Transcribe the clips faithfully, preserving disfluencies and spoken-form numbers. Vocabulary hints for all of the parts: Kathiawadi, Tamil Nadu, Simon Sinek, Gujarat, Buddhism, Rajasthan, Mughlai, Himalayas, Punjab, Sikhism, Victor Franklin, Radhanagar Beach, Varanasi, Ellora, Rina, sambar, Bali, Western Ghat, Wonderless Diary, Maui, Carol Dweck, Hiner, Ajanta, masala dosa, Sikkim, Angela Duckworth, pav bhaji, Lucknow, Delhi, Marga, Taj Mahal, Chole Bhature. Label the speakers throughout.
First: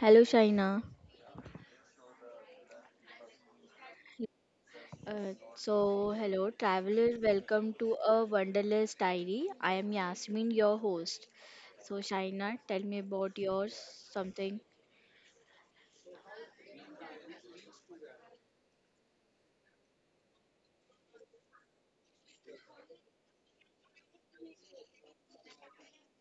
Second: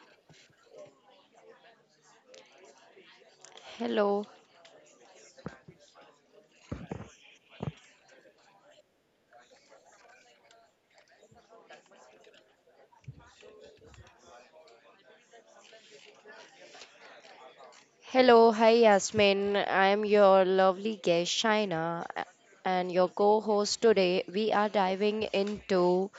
Speaker 1: hello Shaina.
Speaker 2: Hello.
Speaker 1: Uh, so, hello travelers, welcome to a Wonderless Diary. I am Yasmin, your host. So, Shaina, tell me about yours something.
Speaker 2: Hello. Hi, Yasmin. I am your lovely guest, Shaina, a- and your co-host today. We are diving into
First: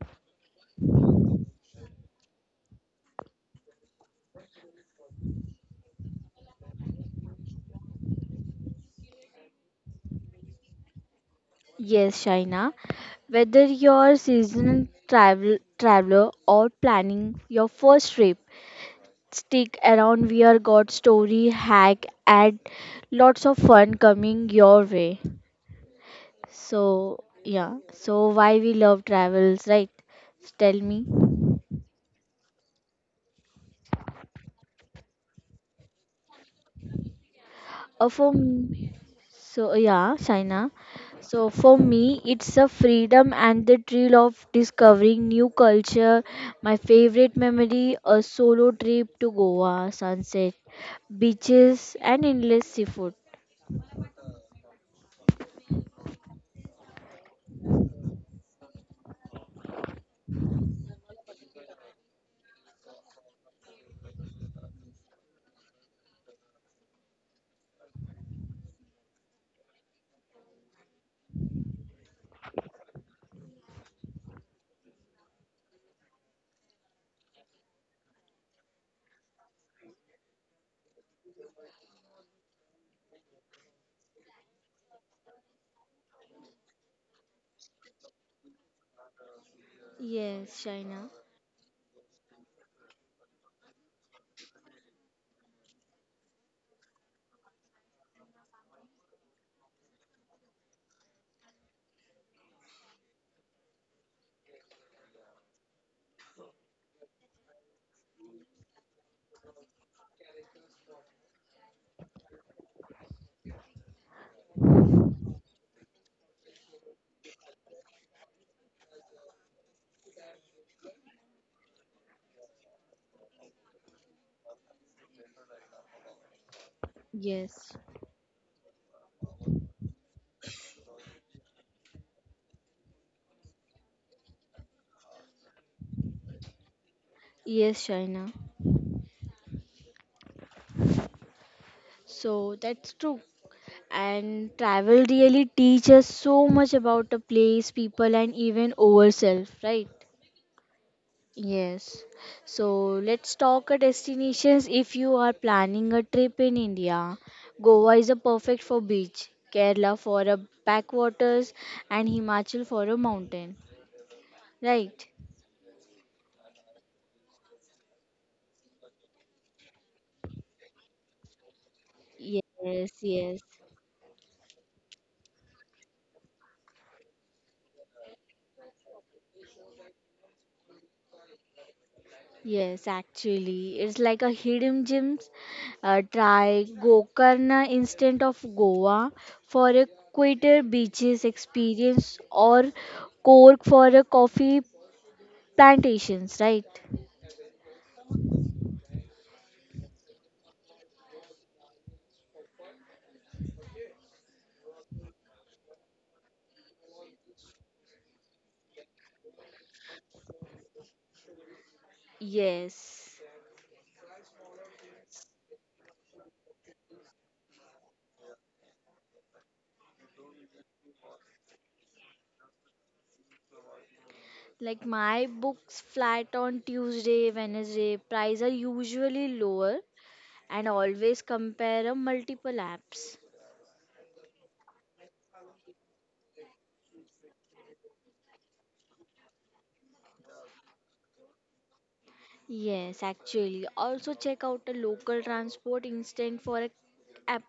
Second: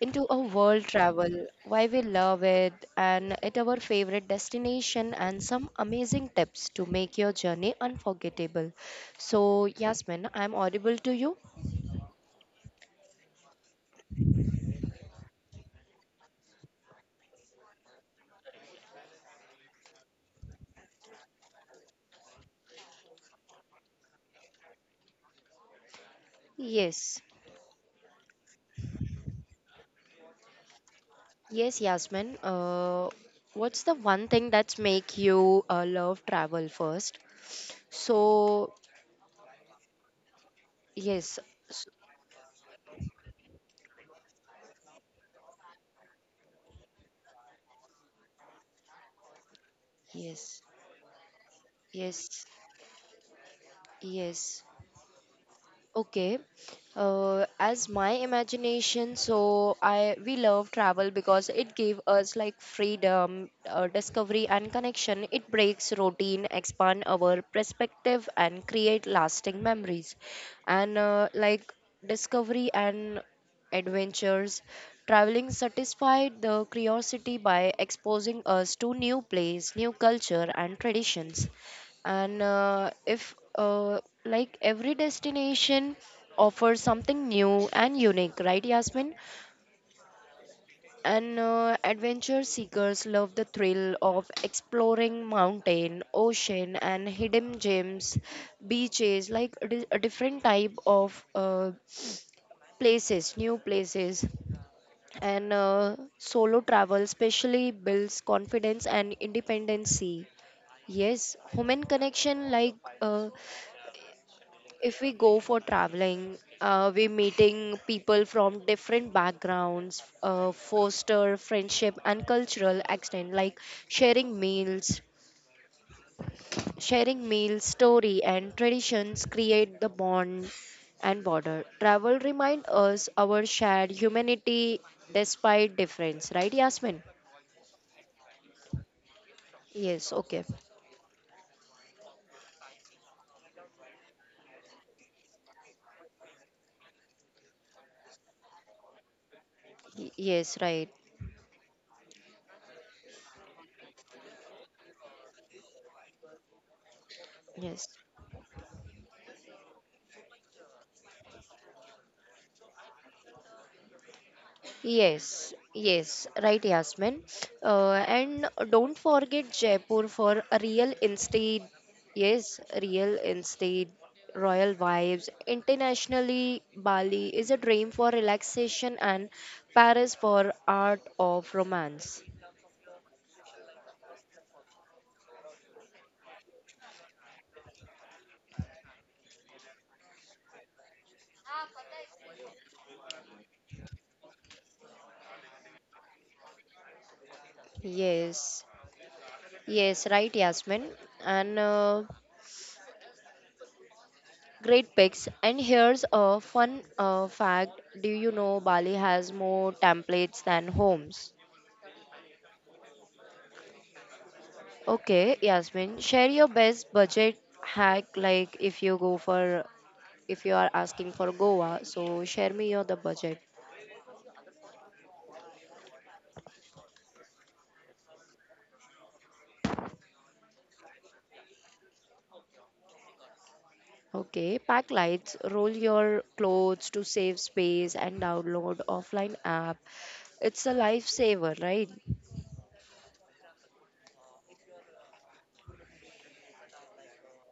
Speaker 2: into a world travel, why we love it, and at our favorite destination, and some amazing tips to make your journey unforgettable. So, Yasmin, I'm audible to you?
Speaker 1: Yes, Shaina. Whether you're seasonal travel traveler or planning your first trip, stick around. We are got story, hack, and lots of fun coming your way.
Speaker 2: Yes.
Speaker 1: So, yeah. So, why we love travels, right? So, tell me.
Speaker 2: Yes, Yasmin. Uh, what's the one thing that's make you uh, love travel first?
Speaker 1: Uh, for
Speaker 2: So,
Speaker 1: me, so yeah, China.
Speaker 2: yes,
Speaker 1: So for
Speaker 2: s-
Speaker 1: me, it's a freedom and the thrill of discovering new culture. My favorite memory, a solo trip to Goa, sunset,
Speaker 2: yes,
Speaker 1: beaches, and
Speaker 2: yes,
Speaker 1: endless seafood.
Speaker 2: yes. Okay. Uh, as my imagination, so I we love travel because it gave us like freedom, uh, discovery, and connection. It breaks routine, expand our perspective, and create lasting memories. And uh, like discovery and adventures. Traveling satisfied the curiosity by exposing us to new place, new culture, and traditions. And uh, if uh, like every destination offers something new and unique, right, Yasmin?
Speaker 1: Yes, China.
Speaker 2: And uh, adventure seekers love the thrill of exploring mountain ocean and hidden gems beaches like a di- a different type of uh, places, new places, and uh, solo travel especially builds confidence and independency. Yes, human connection. Like uh, if we go for traveling, uh, we're meeting people from different backgrounds, uh, foster friendship and cultural extent, like sharing meals, sharing meals,
Speaker 1: Yes.
Speaker 2: story and traditions create the bond and border. Travel remind us our shared humanity despite difference, right, Yasmin?
Speaker 1: Yes, China.
Speaker 2: Yes, okay.
Speaker 1: So that's true. And travel really teaches so much about a place, people, and even ourselves, right?
Speaker 2: Y- yes, right.
Speaker 1: Yes. So let's talk a destinations. If you are planning a trip in India,
Speaker 2: Yes.
Speaker 1: Goa is a perfect for beach, Kerala for a backwaters, and Himachal for a mountain. Right?
Speaker 2: Yes, yes, right, Yasmin. Uh, and don't forget Jaipur for a real estate. Yes,
Speaker 1: Yes,
Speaker 2: real
Speaker 1: yes.
Speaker 2: estate, royal vibes. Internationally, Bali is a dream for relaxation and Paris for art of romance.
Speaker 1: Yes, actually, it's like a hidden gems. Uh, try Gokarna instead of Goa for a quieter beaches experience or Cork for a coffee plantations, right?
Speaker 2: Yes, yes, right, Yasmin. And uh, great picks. And here's a fun uh, fact. Do you know Bali has more templates than homes?
Speaker 1: Yes.
Speaker 2: Okay, Yasmin, share your best budget hack. Like if you go for, if you are asking for Goa, so share me your the budget.
Speaker 1: Like my books flat on Tuesday, Wednesday, price are usually lower and always compare a multiple apps.
Speaker 2: Okay, pack lights, roll your clothes to save space and download offline app. It's a lifesaver, right?
Speaker 1: Yes, actually. Also check out the local transport instead for a app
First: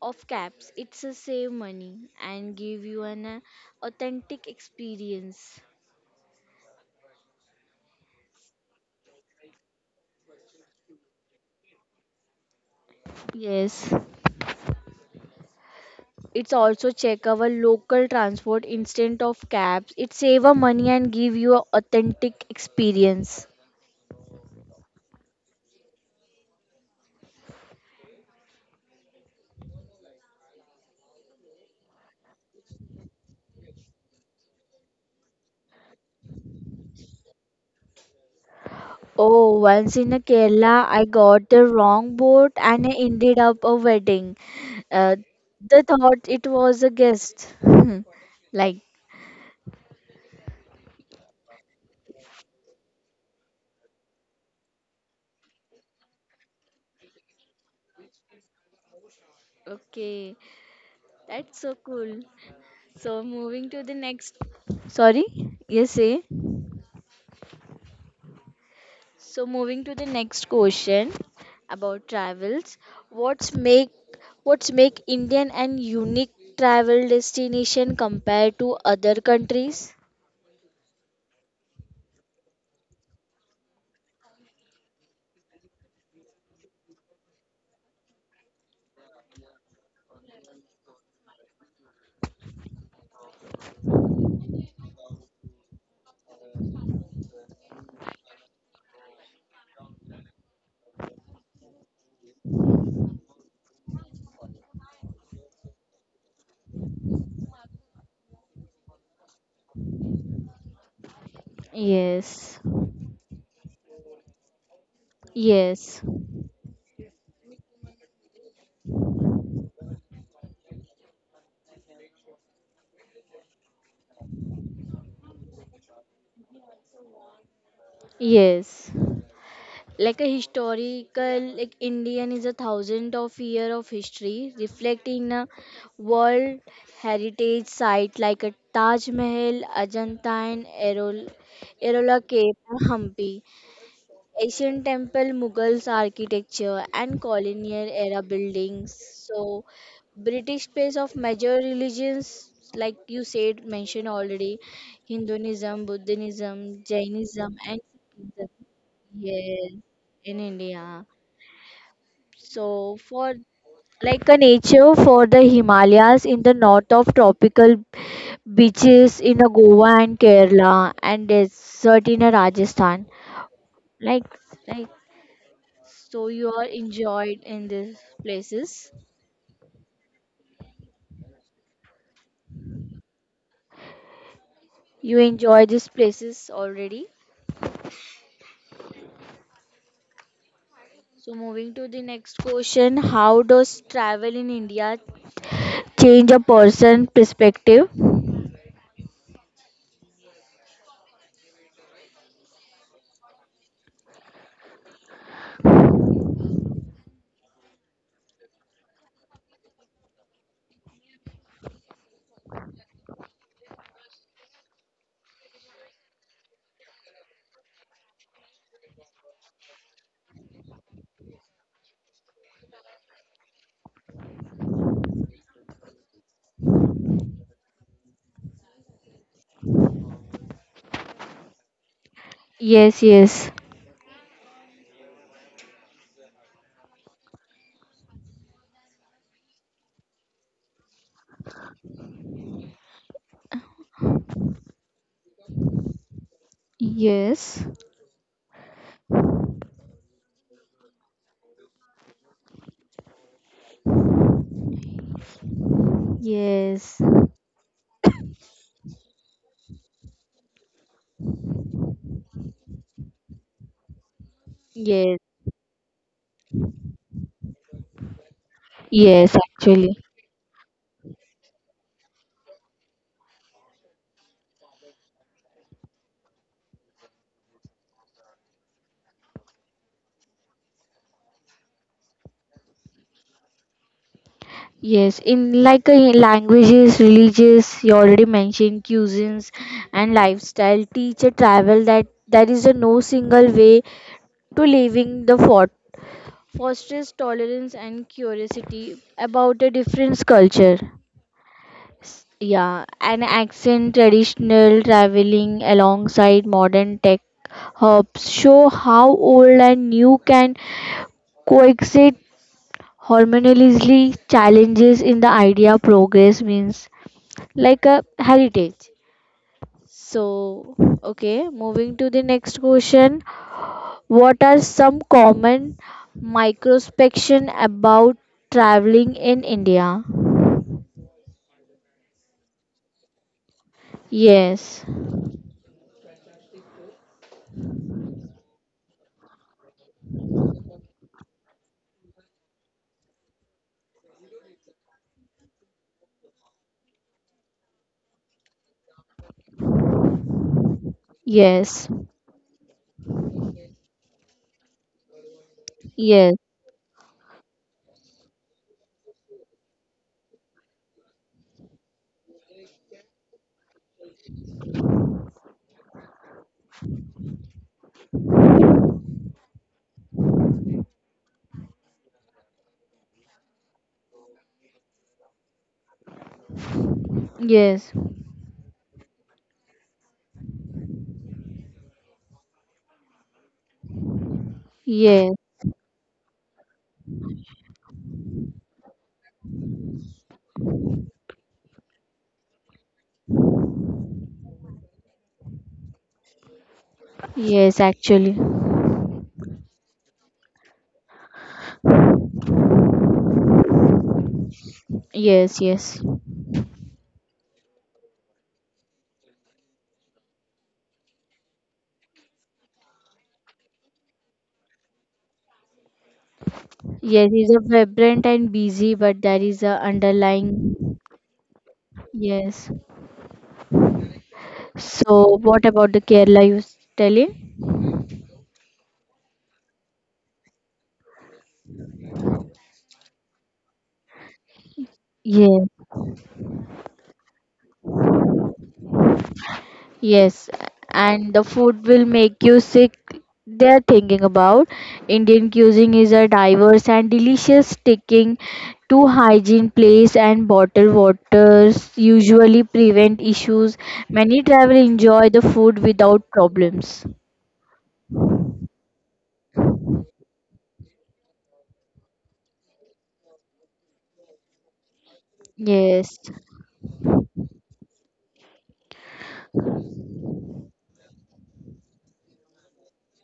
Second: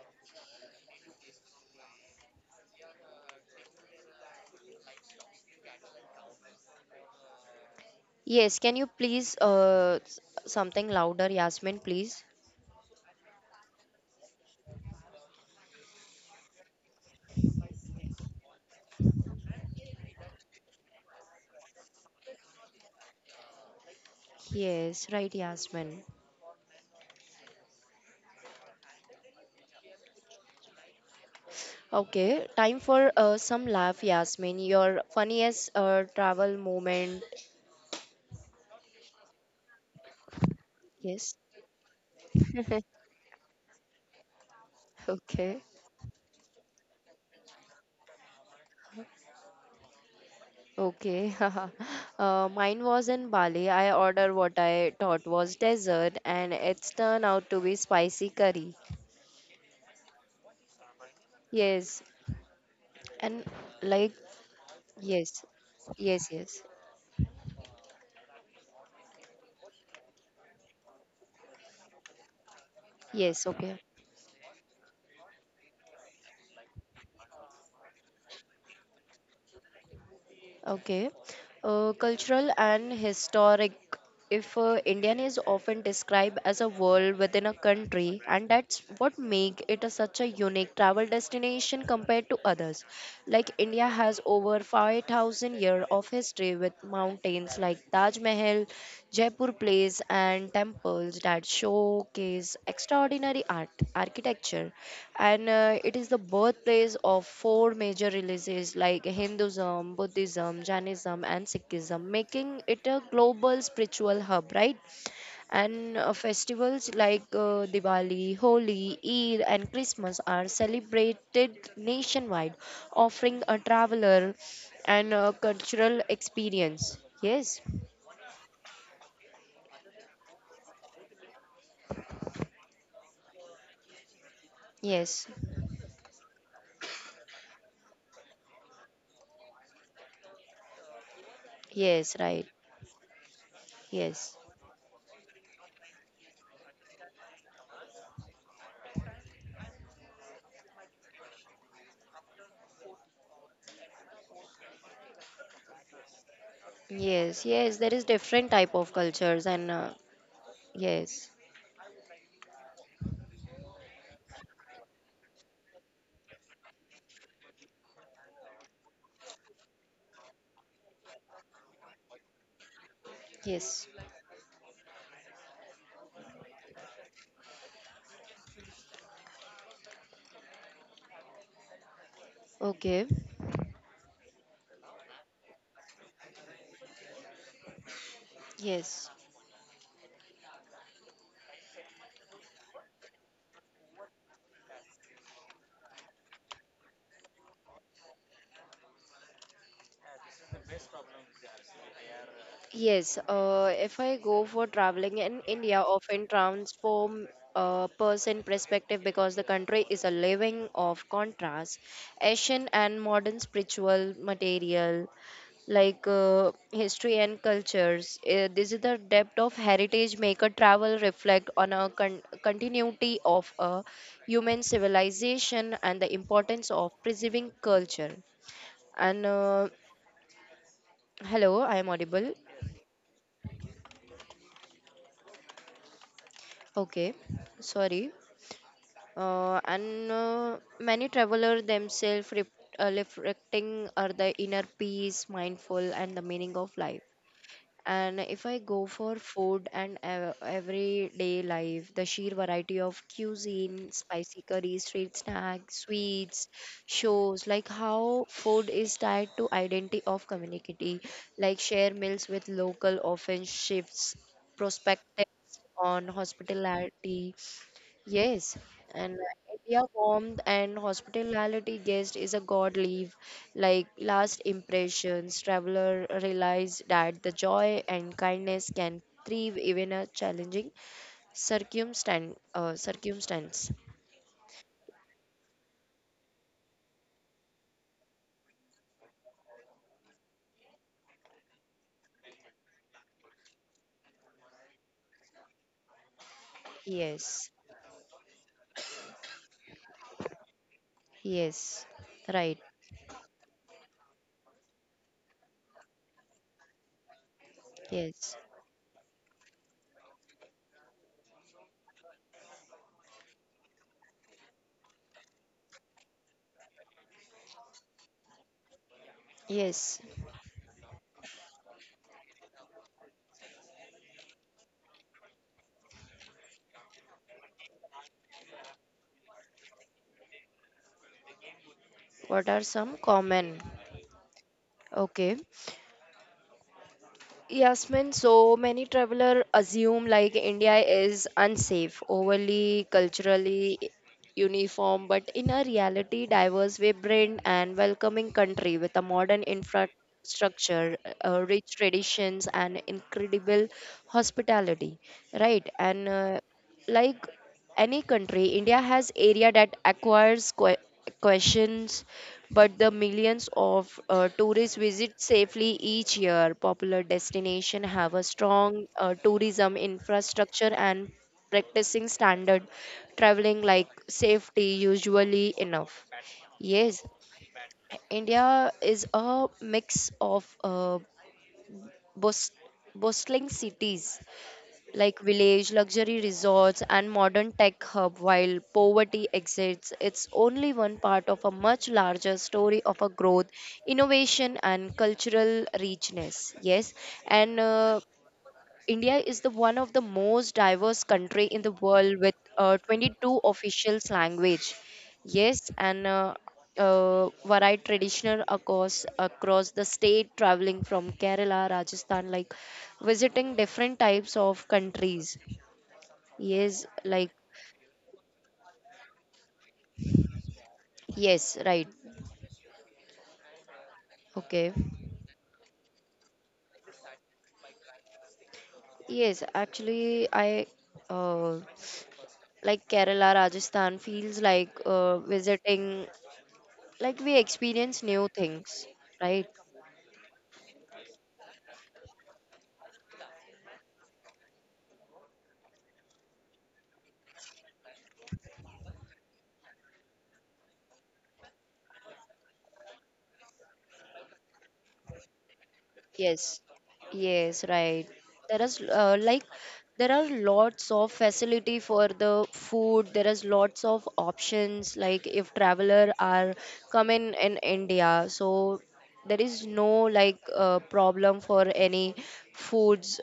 Speaker 1: of cabs. It's a save money and give you an uh, authentic experience.
Speaker 2: Yes, can you please uh s- something louder, Yasmin, please?
Speaker 1: Yes. It's also check our local transport instead of cabs. It save a money and give you a authentic experience.
Speaker 2: Yes, right, Yasmin. Okay, time for uh, some laugh, Yasmin. Your funniest uh, travel moment.
Speaker 1: Oh, once in a Kerala, I
Speaker 2: Yes.
Speaker 1: got the wrong boat and I ended up a wedding. Uh,
Speaker 2: Okay,
Speaker 1: the thought it was a guest, like.
Speaker 2: okay. uh, mine was in Bali. I ordered what I thought was dessert, and it's turned out to be spicy curry.
Speaker 1: Okay, that's so
Speaker 2: Yes,
Speaker 1: cool. So
Speaker 2: and
Speaker 1: moving to the
Speaker 2: like
Speaker 1: next. Sorry,
Speaker 2: yes,
Speaker 1: yes, say.
Speaker 2: yes, yes,
Speaker 1: So moving to the next question about travels.
Speaker 2: yes.
Speaker 1: What's
Speaker 2: Okay.
Speaker 1: make what's make Indian and unique travel destination compared to other countries?
Speaker 2: Okay. Uh, cultural and historic. If uh, Indian is often described as a world within a country, and that's what make it a, such a unique travel destination compared to others. Like India has over five thousand years of history with mountains like Taj Mahal, Jaipur Place, and temples that showcase extraordinary art, architecture, and uh, it is the birthplace of four major religions like Hinduism, Buddhism, Jainism, and Sikhism,
Speaker 1: Yes,
Speaker 2: making it a global spiritual hub, right? And
Speaker 1: yes,
Speaker 2: uh, festivals like uh, Diwali, Holi, Eid, and Christmas are celebrated nationwide, offering a traveler and uh, cultural experience. Yes,
Speaker 1: yes. Like a historical, like indian is a thousand of year of history
Speaker 2: yes,
Speaker 1: reflecting a world heritage site like a taj mahal, ajanta and errol
Speaker 2: yes,
Speaker 1: errola
Speaker 2: right,
Speaker 1: cape and hampi
Speaker 2: yes,
Speaker 1: Asian temple, Mughals architecture, and colonial era buildings. So, British space of major religions, like you said, mentioned already Hinduism, Buddhism,
Speaker 2: yes,
Speaker 1: Jainism,
Speaker 2: yes.
Speaker 1: and
Speaker 2: There is
Speaker 1: Sikhism.
Speaker 2: different type of cultures and
Speaker 1: Yes,
Speaker 2: uh,
Speaker 1: in India.
Speaker 2: yes,
Speaker 1: So, for like a nature for the Himalayas in the north of tropical beaches in a Goa and Kerala and desert in a Rajasthan.
Speaker 2: yes.
Speaker 1: Like like so you are enjoyed in these places.
Speaker 2: Okay.
Speaker 1: You enjoy these places already.
Speaker 2: Yes.
Speaker 1: So moving to the next question, how does travel in India change a person perspective?
Speaker 2: Yes. Uh, if I go for traveling in India, often transform a person perspective because the country is a living of contrast, Asian and modern spiritual material like uh, history and cultures. Uh, this is the depth of heritage make a travel reflect on a con- continuity of a human civilization and the importance of preserving culture. And uh, hello, I am audible.
Speaker 1: Yes, yes,
Speaker 2: Okay, sorry. Uh, and uh, many traveler themselves rep- uh, reflecting are the inner peace, mindful, and the meaning of life.
Speaker 1: yes,
Speaker 2: And if I go for food and ev- everyday life, the sheer variety of cuisine, spicy curries, street snacks, sweets,
Speaker 1: yes.
Speaker 2: shows like how food is tied to identity of community, like share meals with local often shifts
Speaker 1: Yes,
Speaker 2: perspectives on hospitality. Yes, and
Speaker 1: yes,
Speaker 2: India
Speaker 1: actually.
Speaker 2: warmth and hospitality guest is a god leave. Like last impressions, traveler realize that the joy and kindness can thrive even a challenging circumstance. Uh, circumstance.
Speaker 1: Yes, in like uh, languages, religious, you already mentioned cuisines and lifestyle. Teach a travel that there is a no single way to leaving the fort. Fosters
Speaker 2: Yes,
Speaker 1: tolerance and curiosity about a different culture.
Speaker 2: yes, right.
Speaker 1: Yeah, an accent traditional traveling alongside modern tech hubs
Speaker 2: Yes,
Speaker 1: show how old and new can coexist harmoniously challenges in the idea progress means like a heritage.
Speaker 2: yes.
Speaker 1: So, okay, moving to the next question. What are some common misconceptions about traveling in India?
Speaker 2: What are some common?
Speaker 1: Yes,
Speaker 2: Okay. Yasmin, so many travelers assume like India is unsafe, overly culturally uniform, but in a reality, diverse, vibrant, and welcoming country with a modern infrastructure, uh, rich
Speaker 1: yes,
Speaker 2: traditions, and incredible hospitality, right? And
Speaker 1: yes,
Speaker 2: uh, like any country, India has area that acquires que- questions but the millions of uh, tourists visit safely each year. Popular destinations have a strong uh, tourism infrastructure and practicing standard traveling like safety usually enough. Yes,
Speaker 1: yes,
Speaker 2: India is a mix of uh, bus bustling cities like
Speaker 1: yes,
Speaker 2: village, luxury resorts, and modern tech hub, while poverty exists, it's only one part of a much larger story of a growth, innovation, and cultural richness. Yes, and
Speaker 1: yes,
Speaker 2: uh,
Speaker 1: actually.
Speaker 2: India is the one of the most diverse country in the world with uh, twenty-two official language.
Speaker 1: Yes,
Speaker 2: Yes,
Speaker 1: yes.
Speaker 2: and uh, uh, varied traditional across across the state, traveling from Kerala, Rajasthan, like visiting different types of countries. Yes, like
Speaker 1: Yes, it's a vibrant and busy, but there is a underlying.
Speaker 2: yes, right,
Speaker 1: Yes.
Speaker 2: okay.
Speaker 1: So, what about the Kerala you s- telling?
Speaker 2: Yes, actually, I uh, like Kerala, Rajasthan feels like uh,
Speaker 1: Yes.
Speaker 2: visiting, like we experience new things, right?
Speaker 1: Yes, and the food will make you sick. They're thinking about Indian cuisine is a diverse and delicious, sticking to hygiene place and bottled waters usually prevent issues. Many travel enjoy the food without
Speaker 2: Yes,
Speaker 1: problems.
Speaker 2: yes, right. There is uh, like there are lots of facility for the food. There is lots of options. Like if traveler
Speaker 1: Yes.
Speaker 2: are coming in India, so there is no like uh, problem for any foods.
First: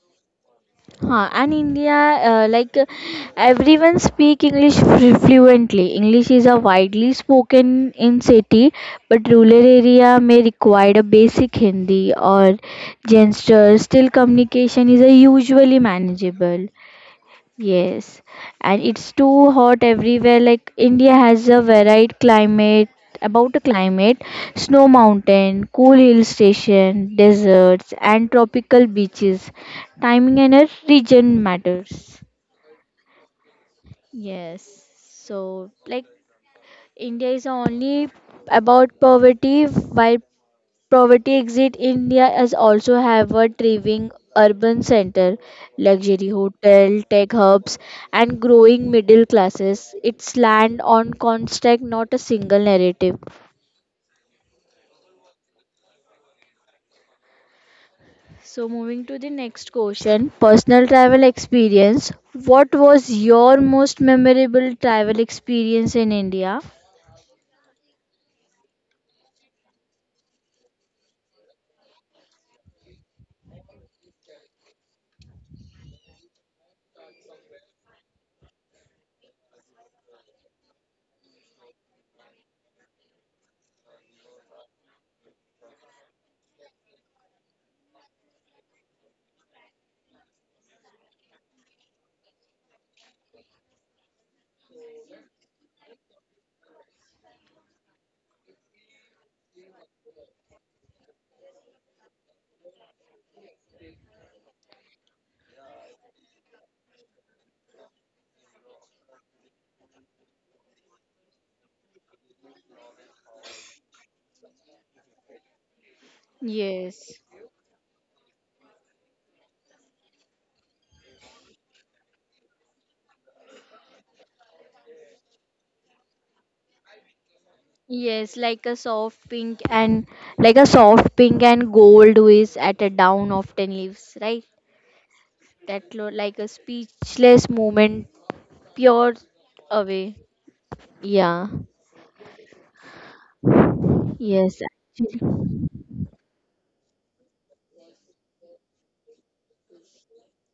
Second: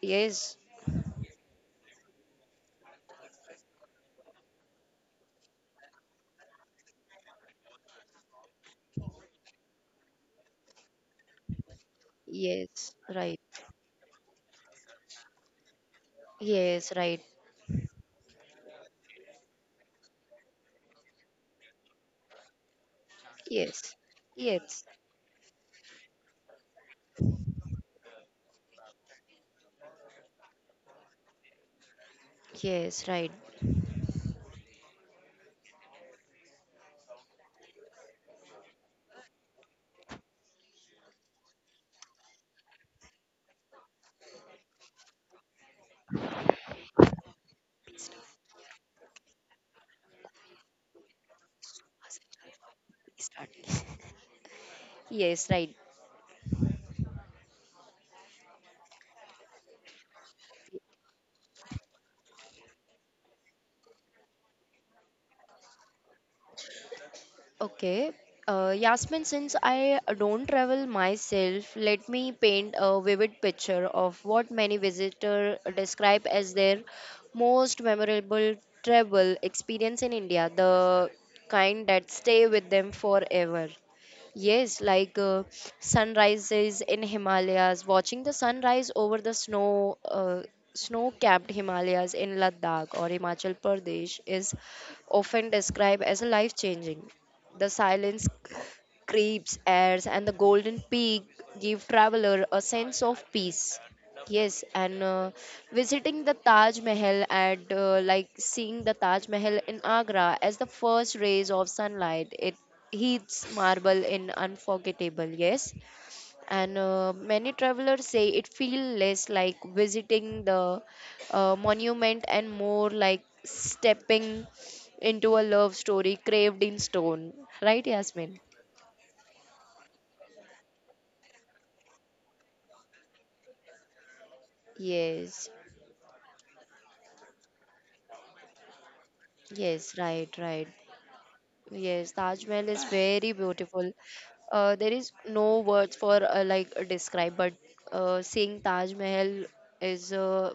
Speaker 2: Yes,
Speaker 1: Huh, and India, uh, like uh, everyone speak English flu- fluently. English is a widely spoken in city, but rural area may require a basic Hindi or
Speaker 2: yes, right.
Speaker 1: gestures. Still, communication is a usually manageable.
Speaker 2: Yes, right.
Speaker 1: Yes, and it's too hot everywhere. Like India has a varied climate about the
Speaker 2: Yes,
Speaker 1: climate,
Speaker 2: yes,
Speaker 1: snow mountain, cool hill station, deserts, and tropical beaches. Timing and a region matters.
Speaker 2: yes, right.
Speaker 1: Yes, so like India is only about poverty, while poverty exit India is also have a thriving urban center, luxury hotel, tech hubs, and growing middle classes. It's land on construct, not a single narrative.
Speaker 2: Yes, right.
Speaker 1: So moving to the next question, personal travel experience. What was your most memorable travel experience in India?
Speaker 2: Okay. Uh, Yasmin, since I don't travel myself, let me paint a vivid picture of what many visitors describe as their most memorable travel experience in India, the kind that stay with them forever. Yes, like uh, sunrises in Himalayas, watching the sunrise over the snow, uh, snow-capped Himalayas in Ladakh or Himachal Pradesh is often described as life-changing. The silence creeps, airs, and the golden peak give traveler a sense of peace. Yes, and uh, visiting the Taj Mahal at uh, like seeing the Taj Mahal in Agra as the first rays of sunlight, it heats marble in unforgettable. Yes, and uh,
Speaker 1: Yes.
Speaker 2: many travelers say it feels less like visiting the uh, monument and more like stepping into a love story carved in stone, right,
Speaker 1: Yes,
Speaker 2: Yasmin?
Speaker 1: like a soft pink and like a soft pink and gold waist at a down of ten leaves, right?
Speaker 2: Yes,
Speaker 1: That lo- like a speechless moment, pure
Speaker 2: yes,
Speaker 1: away.
Speaker 2: right, right.
Speaker 1: Yeah.
Speaker 2: Yes, Taj Mahal is very beautiful.
Speaker 1: Yes.
Speaker 2: uh, there is no
Speaker 1: Actually.
Speaker 2: words for uh, like uh, describe, but uh, seeing Taj Mahal is uh,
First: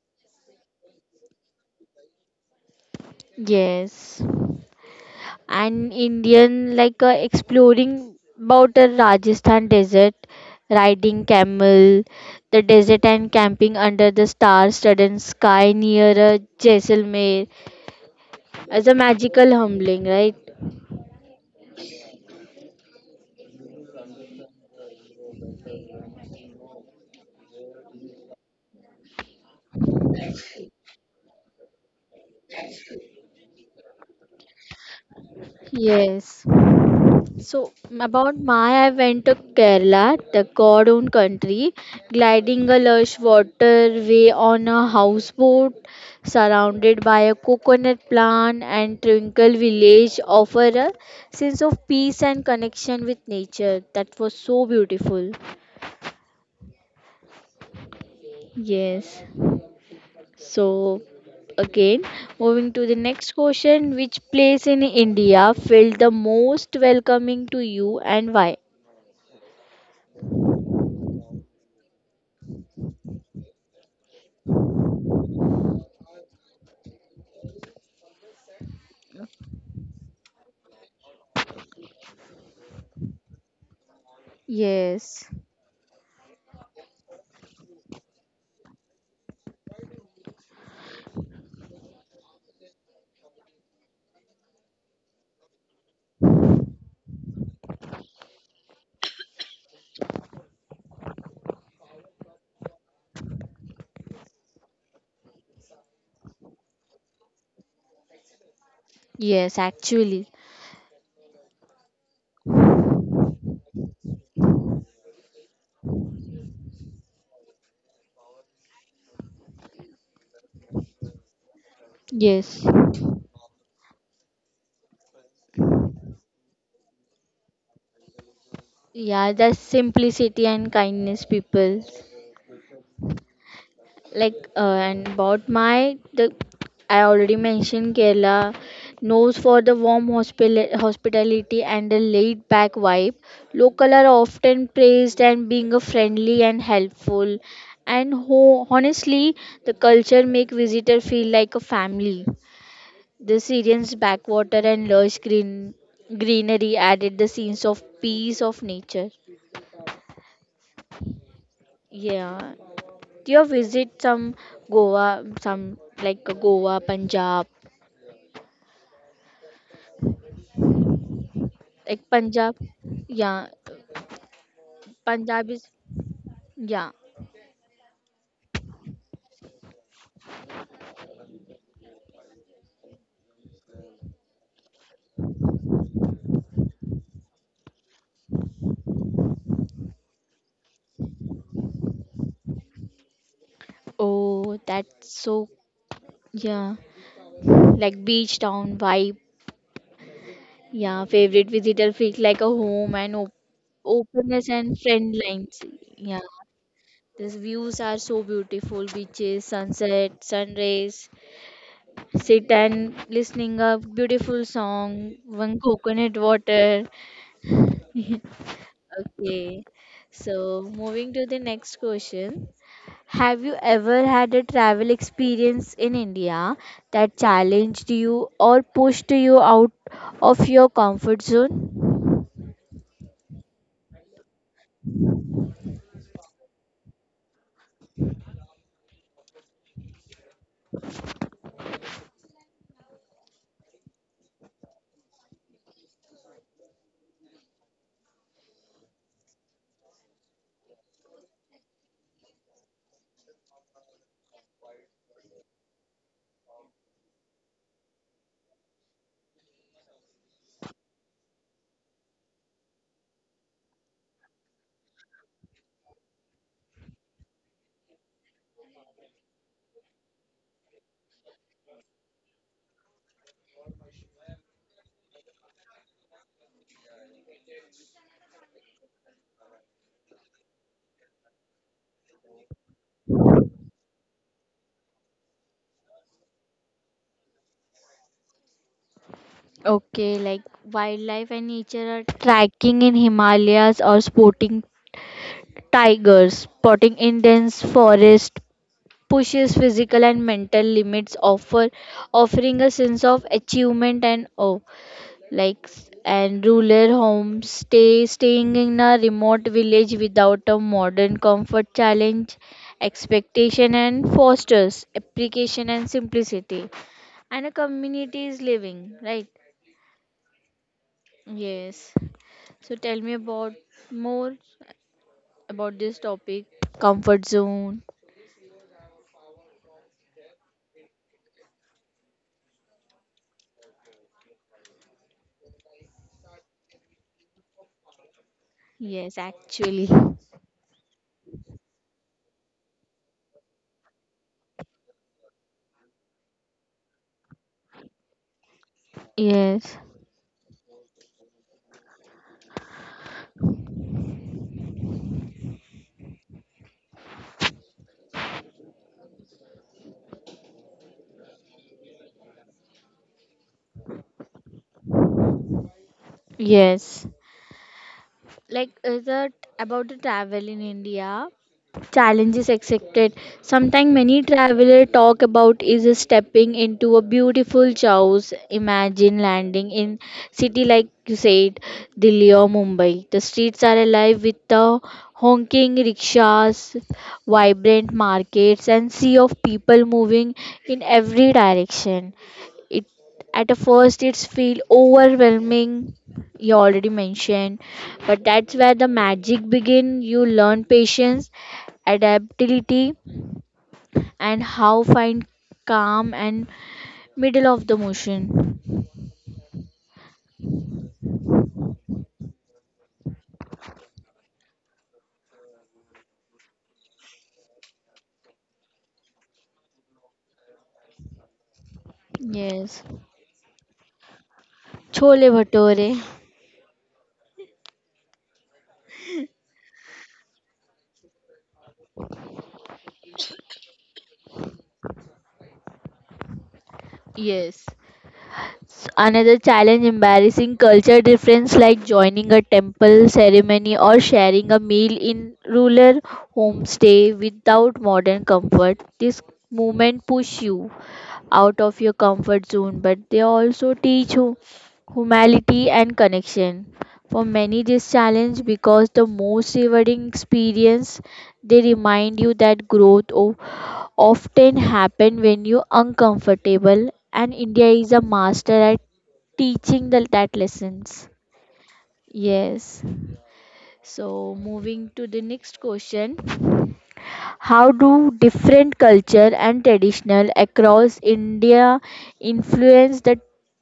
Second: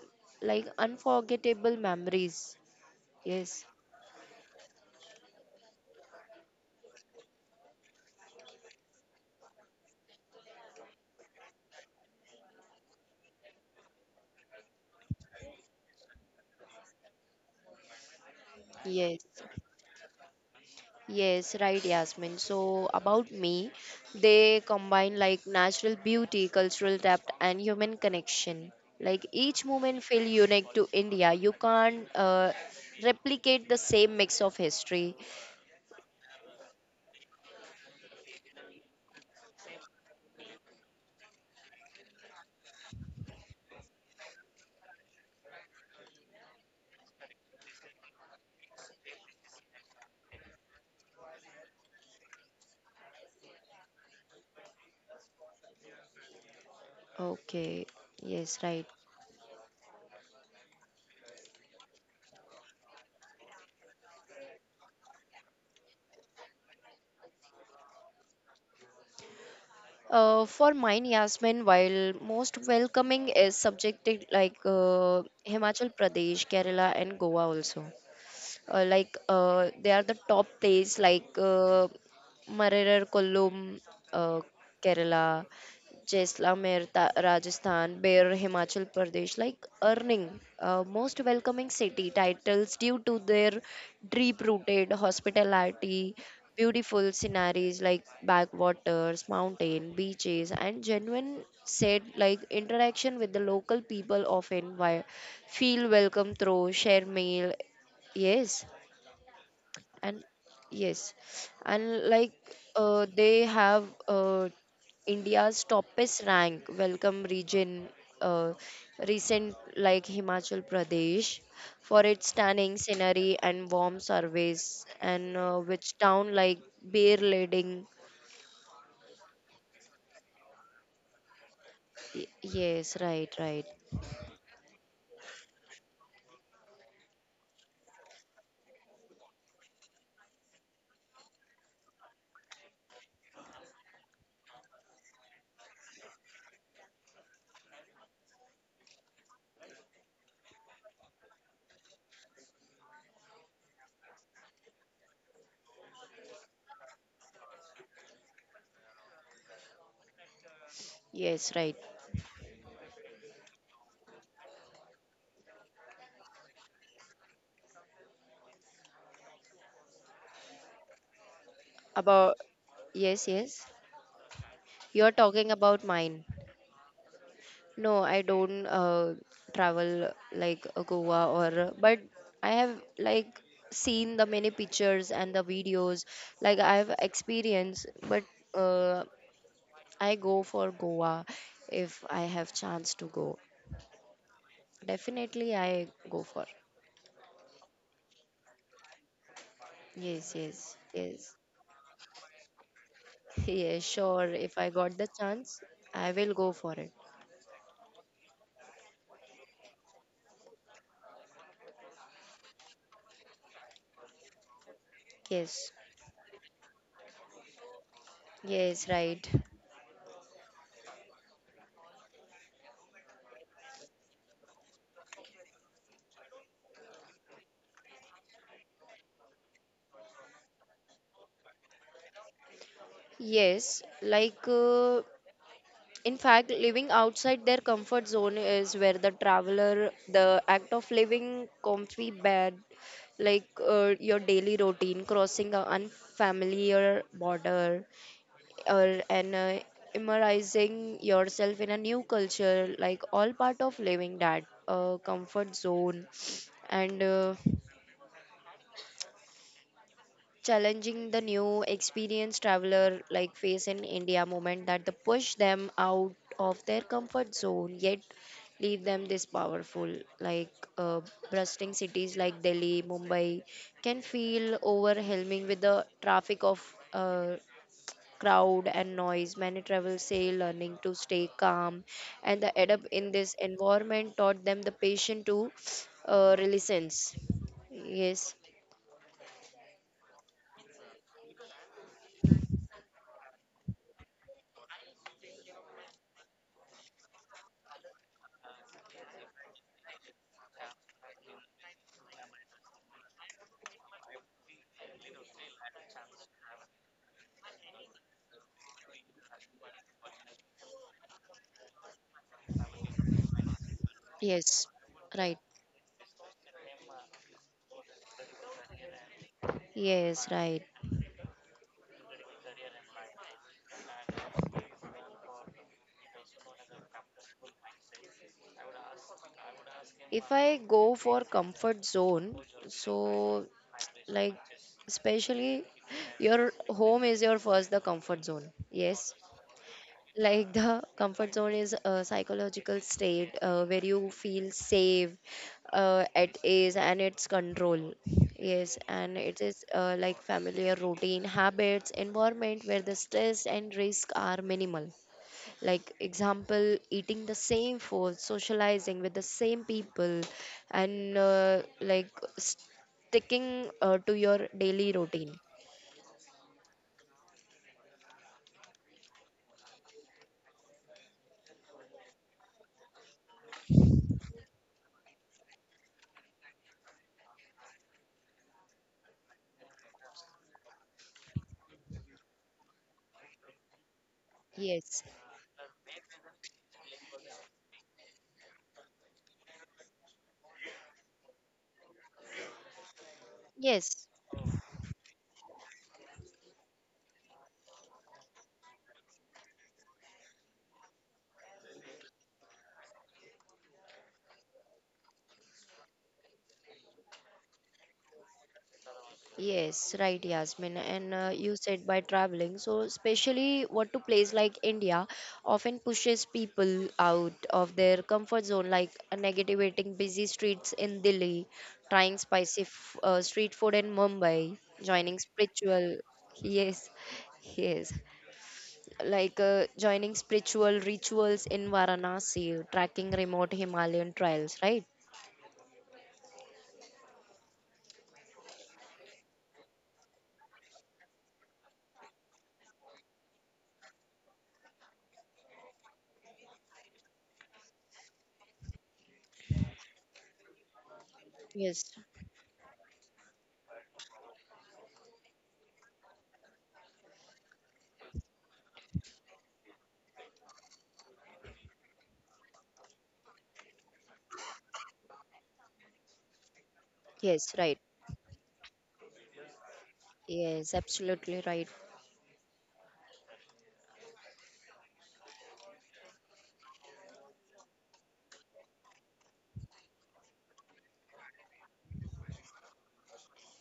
Speaker 2: like unforgettable memories. Yes,
Speaker 1: Yes. An Indian like uh, exploring about the Rajasthan desert, riding camel, the desert and camping under the star-studded sky near a Jaisalmer as a
Speaker 2: yes.
Speaker 1: magical humbling, right?
Speaker 2: Yes, right, Yasmin. So, about me, they combine like natural beauty, cultural depth, and human connection. Like each moment feel unique to India. You can't uh, replicate the same mix of history.
Speaker 1: Yes. So about my, I went to Kerala, the God own country, gliding a lush waterway on a houseboat, surrounded by a coconut plant and tranquil village, offer a sense of peace and connection with nature. That was so beautiful.
Speaker 2: Okay, yes, right.
Speaker 1: Yes. So again, moving to the next question, which place in India felt the most welcoming to you and why?
Speaker 2: Uh, for mine, Yasmin, while most welcoming is subjected like uh, Himachal Pradesh, Kerala, and Goa also. uh, like uh, they are the top place like uh, Marerar Kollum, uh,
Speaker 1: Yes.
Speaker 2: Kerala, Jaisalmer, Ta- Rajasthan, Bear, Himachal Pradesh, like earning uh, most welcoming city titles due to their deep-rooted hospitality, beautiful sceneries like backwaters, mountain, beaches, and genuine said like interaction with the local people often wi- feel welcome through share meal. Yes,
Speaker 1: Yes,
Speaker 2: and
Speaker 1: actually.
Speaker 2: yes and like uh, they have uh, India's topest rank welcome region, uh, recent like Himachal Pradesh for its
Speaker 1: Yes.
Speaker 2: stunning scenery and warm surface and uh, which town like beer leading.
Speaker 1: Yeah, that's simplicity and kindness, people.
Speaker 2: Y- yes, right, right.
Speaker 1: Like, uh, and about my, the, I already mentioned Kerala knows for the warm hospil- hospitality and the laid back vibe. Local are often praised and being a friendly and helpful. And ho- honestly, the culture make visitor feel like a family. The Syrians' backwater and lush green, greenery added the scenes of peace of nature.
Speaker 2: Yes, right.
Speaker 1: Yeah, do you visit some Goa, some like Goa, Punjab, like
Speaker 2: About
Speaker 1: Punjab.
Speaker 2: yes,
Speaker 1: Yeah,
Speaker 2: yes, you're
Speaker 1: Punjab
Speaker 2: talking
Speaker 1: is
Speaker 2: about mine.
Speaker 1: yeah.
Speaker 2: No, I don't uh, travel like uh, Goa or but I have like seen the many pictures and the videos, like I have experience, but uh, I go for Goa if I have chance to go.
Speaker 1: Oh, that's so
Speaker 2: Definitely I go for.
Speaker 1: yeah, like beach town vibe.
Speaker 2: Yes, yes,
Speaker 1: Yeah,
Speaker 2: yes.
Speaker 1: favorite visitor feels like a home and op-
Speaker 2: Yes, sure.
Speaker 1: openness
Speaker 2: If I
Speaker 1: and
Speaker 2: got the
Speaker 1: friend lines.
Speaker 2: chance, I
Speaker 1: Yeah,
Speaker 2: will go for it.
Speaker 1: these views are so beautiful beaches, sunset, sunrays, sit and listening a beautiful song, one
Speaker 2: Yes.
Speaker 1: coconut water.
Speaker 2: Yes, right.
Speaker 1: Okay, so moving to the next question. Have you ever had a travel experience in India that challenged you or pushed you out of your comfort zone?
Speaker 2: Yes, like uh, in fact, living outside their comfort zone is where the traveler, the act of living comfy bed, like uh, your daily routine, crossing an unfamiliar border, or and uh, immersing yourself in a new culture, like all part of living that uh, comfort zone, and. Uh, challenging the new experienced traveler like face in India moment that the push them out of their comfort zone yet leave them this powerful like uh, bustling cities like Delhi, Mumbai can feel overwhelming with the traffic of uh, crowd and noise, many travelers say learning to stay calm and the adapt in this environment taught them the patient to uh, resilience. Yes,
Speaker 1: Okay, like wildlife and nature are trekking in Himalayas or sporting Tigers, spotting in dense forest, pushes physical and mental limits, offer offering a sense of achievement and awe. Like s- and rural homes, stay staying in a remote village without a modern comfort challenge, expectation and
Speaker 2: yes,
Speaker 1: fosters
Speaker 2: right.
Speaker 1: application and simplicity, and a community is living right.
Speaker 2: Yes, right.
Speaker 1: Yes. So tell me about more about this topic, comfort zone.
Speaker 2: If I go for comfort zone, so like especially your home is your first the comfort zone. Yes.
Speaker 1: Yes, actually.
Speaker 2: Like the comfort zone is a psychological state uh, where you feel safe, uh, at ease, and its control. Yes, and it is
Speaker 1: Yes.
Speaker 2: uh, like familiar routine, habits, environment where the stress and risk are minimal. Like example eating the same food, socializing with the same people, and uh, like sticking uh, to your daily routine.
Speaker 1: Yes. Like is it about the travel in india challenges accepted, sometimes many travelers talk about is stepping into a beautiful chaos. Imagine landing in city like you said delhi or mumbai, the streets are alive with the
Speaker 2: Yes,
Speaker 1: honking rickshaws, vibrant markets and sea of people moving in every direction. It at a first
Speaker 2: yes.
Speaker 1: it's feel overwhelming, you already mentioned, but that's where the magic begin. You learn patience, adaptability, and how find calm and middle of the motion.
Speaker 2: Yes, right, Yasmin. And uh, you said by traveling. So, especially what to place like India often pushes people out of their comfort zone, like uh, navigating busy streets in Delhi, trying spicy f
Speaker 1: Yes.
Speaker 2: uh, street food in Mumbai, joining
Speaker 1: Chole bhature.
Speaker 2: spiritual. Yes, yes. Like uh, joining spiritual rituals in Varanasi, tracking remote Himalayan trails, right?
Speaker 1: Yes. Another challenge embarrassing culture difference like joining a temple ceremony or sharing a meal in rural homestay without modern comfort. This movement push you out of your
Speaker 2: Yes,
Speaker 1: comfort zone, but they also teach you humility and connection. For many, this challenge because the most rewarding experience. They remind you that growth o- often happen when you're uncomfortable, and
Speaker 2: yes,
Speaker 1: India
Speaker 2: right.
Speaker 1: is a master at teaching the, that
Speaker 2: Yes,
Speaker 1: lessons.
Speaker 2: absolutely right.
Speaker 1: Yes. So moving to the next question. How do different culture and traditional across India influence the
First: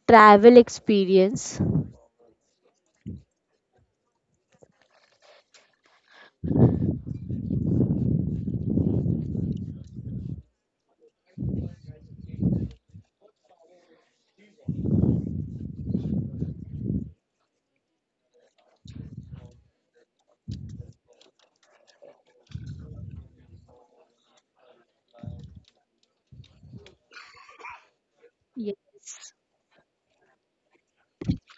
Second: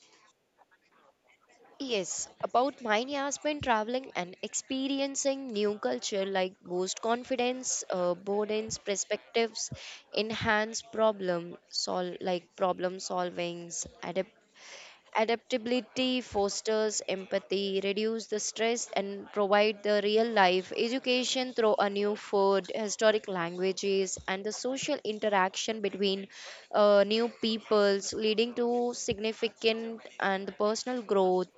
Speaker 1: travel experience?
Speaker 2: Yes, about mine has been traveling and experiencing new culture like boost confidence, uh, broadens perspectives, enhance problem sol like problem solvings, adaptability fosters empathy, reduce the stress, and provide the real life education through a new food, historic languages, and the social interaction between uh, new peoples, leading
Speaker 1: Yes.
Speaker 2: to significant and personal growth,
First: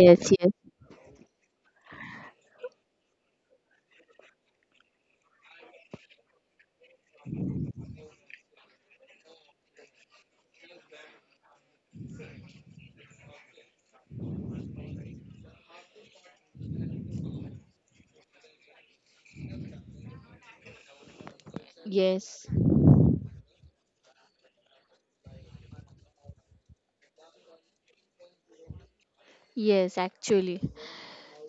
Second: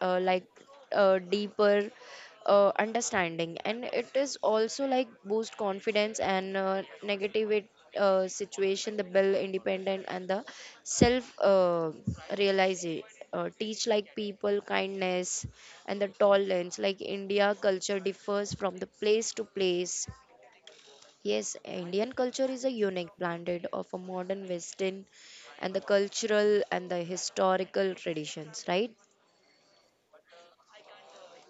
Speaker 2: uh, like
Speaker 1: yes,
Speaker 2: uh, deeper uh, understanding. And it is also like boost confidence and uh, negative it, uh, situation, the build independent and the self uh, realize it uh, teach like people kindness and the tolerance. Like India culture differs from the place to place. Yes, Indian culture
Speaker 1: yes.
Speaker 2: is a unique blended of a modern western and the cultural and the historical traditions, right?
Speaker 1: Yes, actually.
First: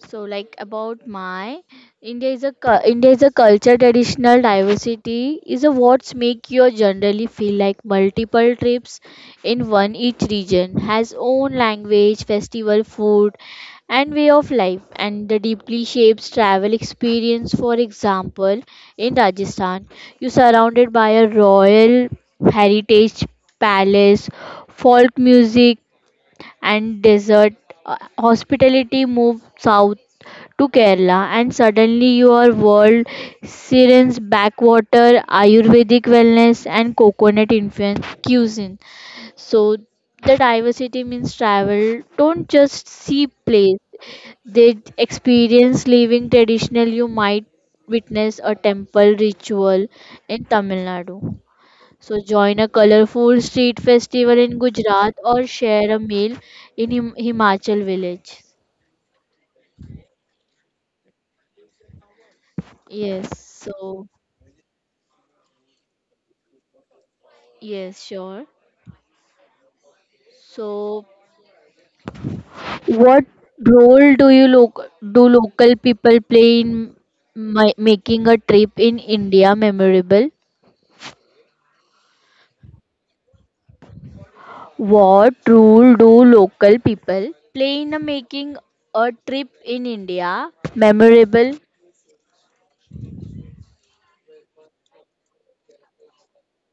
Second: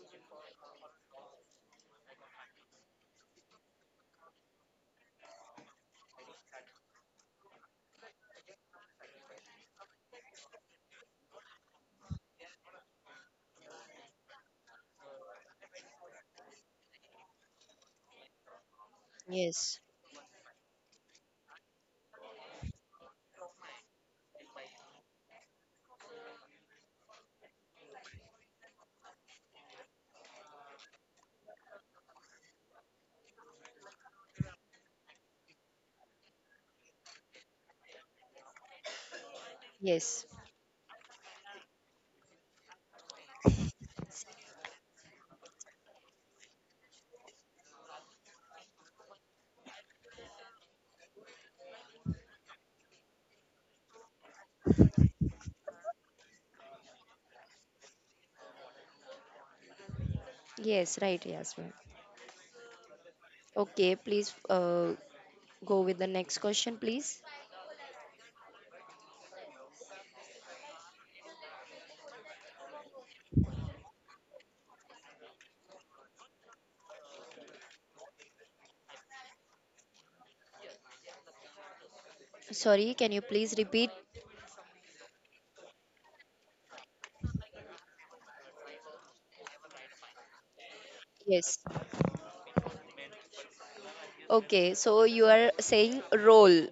Speaker 1: So, like about my India is a cu- India is a culture traditional diversity is a what's make you generally feel like multiple trips in one. Each region has own language, festival, food, and way of life and the deeply shapes travel experience. For example, in
Speaker 2: Yes,
Speaker 1: rajasthan you surrounded by a royal heritage palace, folk music and desert uh, hospitality. Move south to Kerala and suddenly your world sirens backwater, Ayurvedic wellness and coconut influence cuisine. So
Speaker 2: yes,
Speaker 1: the diversity means travel don't just see place. They experience living traditional. You might witness a temple ritual in Tamil Nadu. So join a colorful street festival in Gujarat or share a meal in Him- Himachal village.
Speaker 2: yes, right. Yes.
Speaker 1: Yes,
Speaker 2: Okay,
Speaker 1: so
Speaker 2: please, uh, go with the next question, please.
Speaker 1: yes, sure. So, what role do you loc do local people play in mi making a trip in India memorable?
Speaker 2: Sorry, can you please repeat?
Speaker 1: What role do local people play in a making a trip in India memorable?
Speaker 2: Yes, okay, so you are saying role.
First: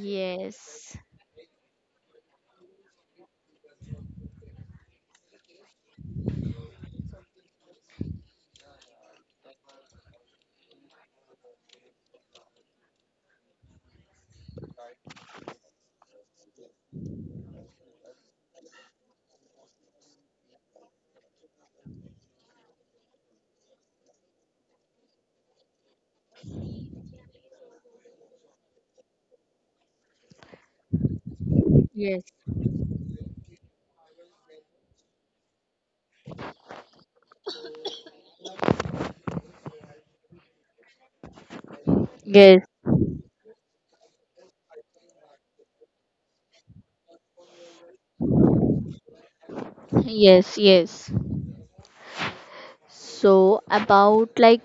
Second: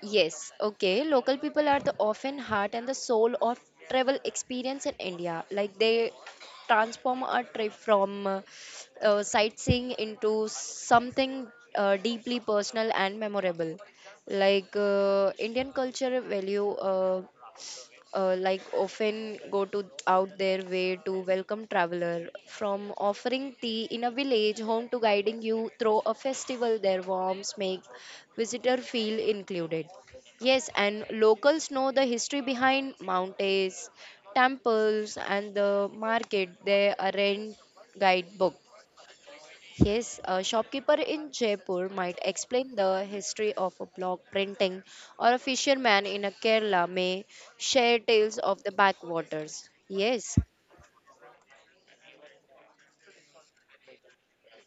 Speaker 2: Yes,
Speaker 1: Yes.
Speaker 2: okay. Local people are the often heart and the soul of travel experience in India. Like they transform a trip from uh, uh, sightseeing into something uh, deeply personal and memorable. Like uh, Indian culture value. Uh, uh, like often go to out their way to welcome traveler from offering tea in a village home to guiding you through a festival. Their warmth make visitor feel included. Yes, and locals know the
Speaker 1: Yes.
Speaker 2: history behind mountains, temples, and the market. They arrange guidebooks. Yes, a shopkeeper in Jaipur might
Speaker 1: Yes.
Speaker 2: explain the history of a block printing, or a fisherman in a Kerala may share tales of the backwaters. Yes,
Speaker 1: Yes. Yes. So about like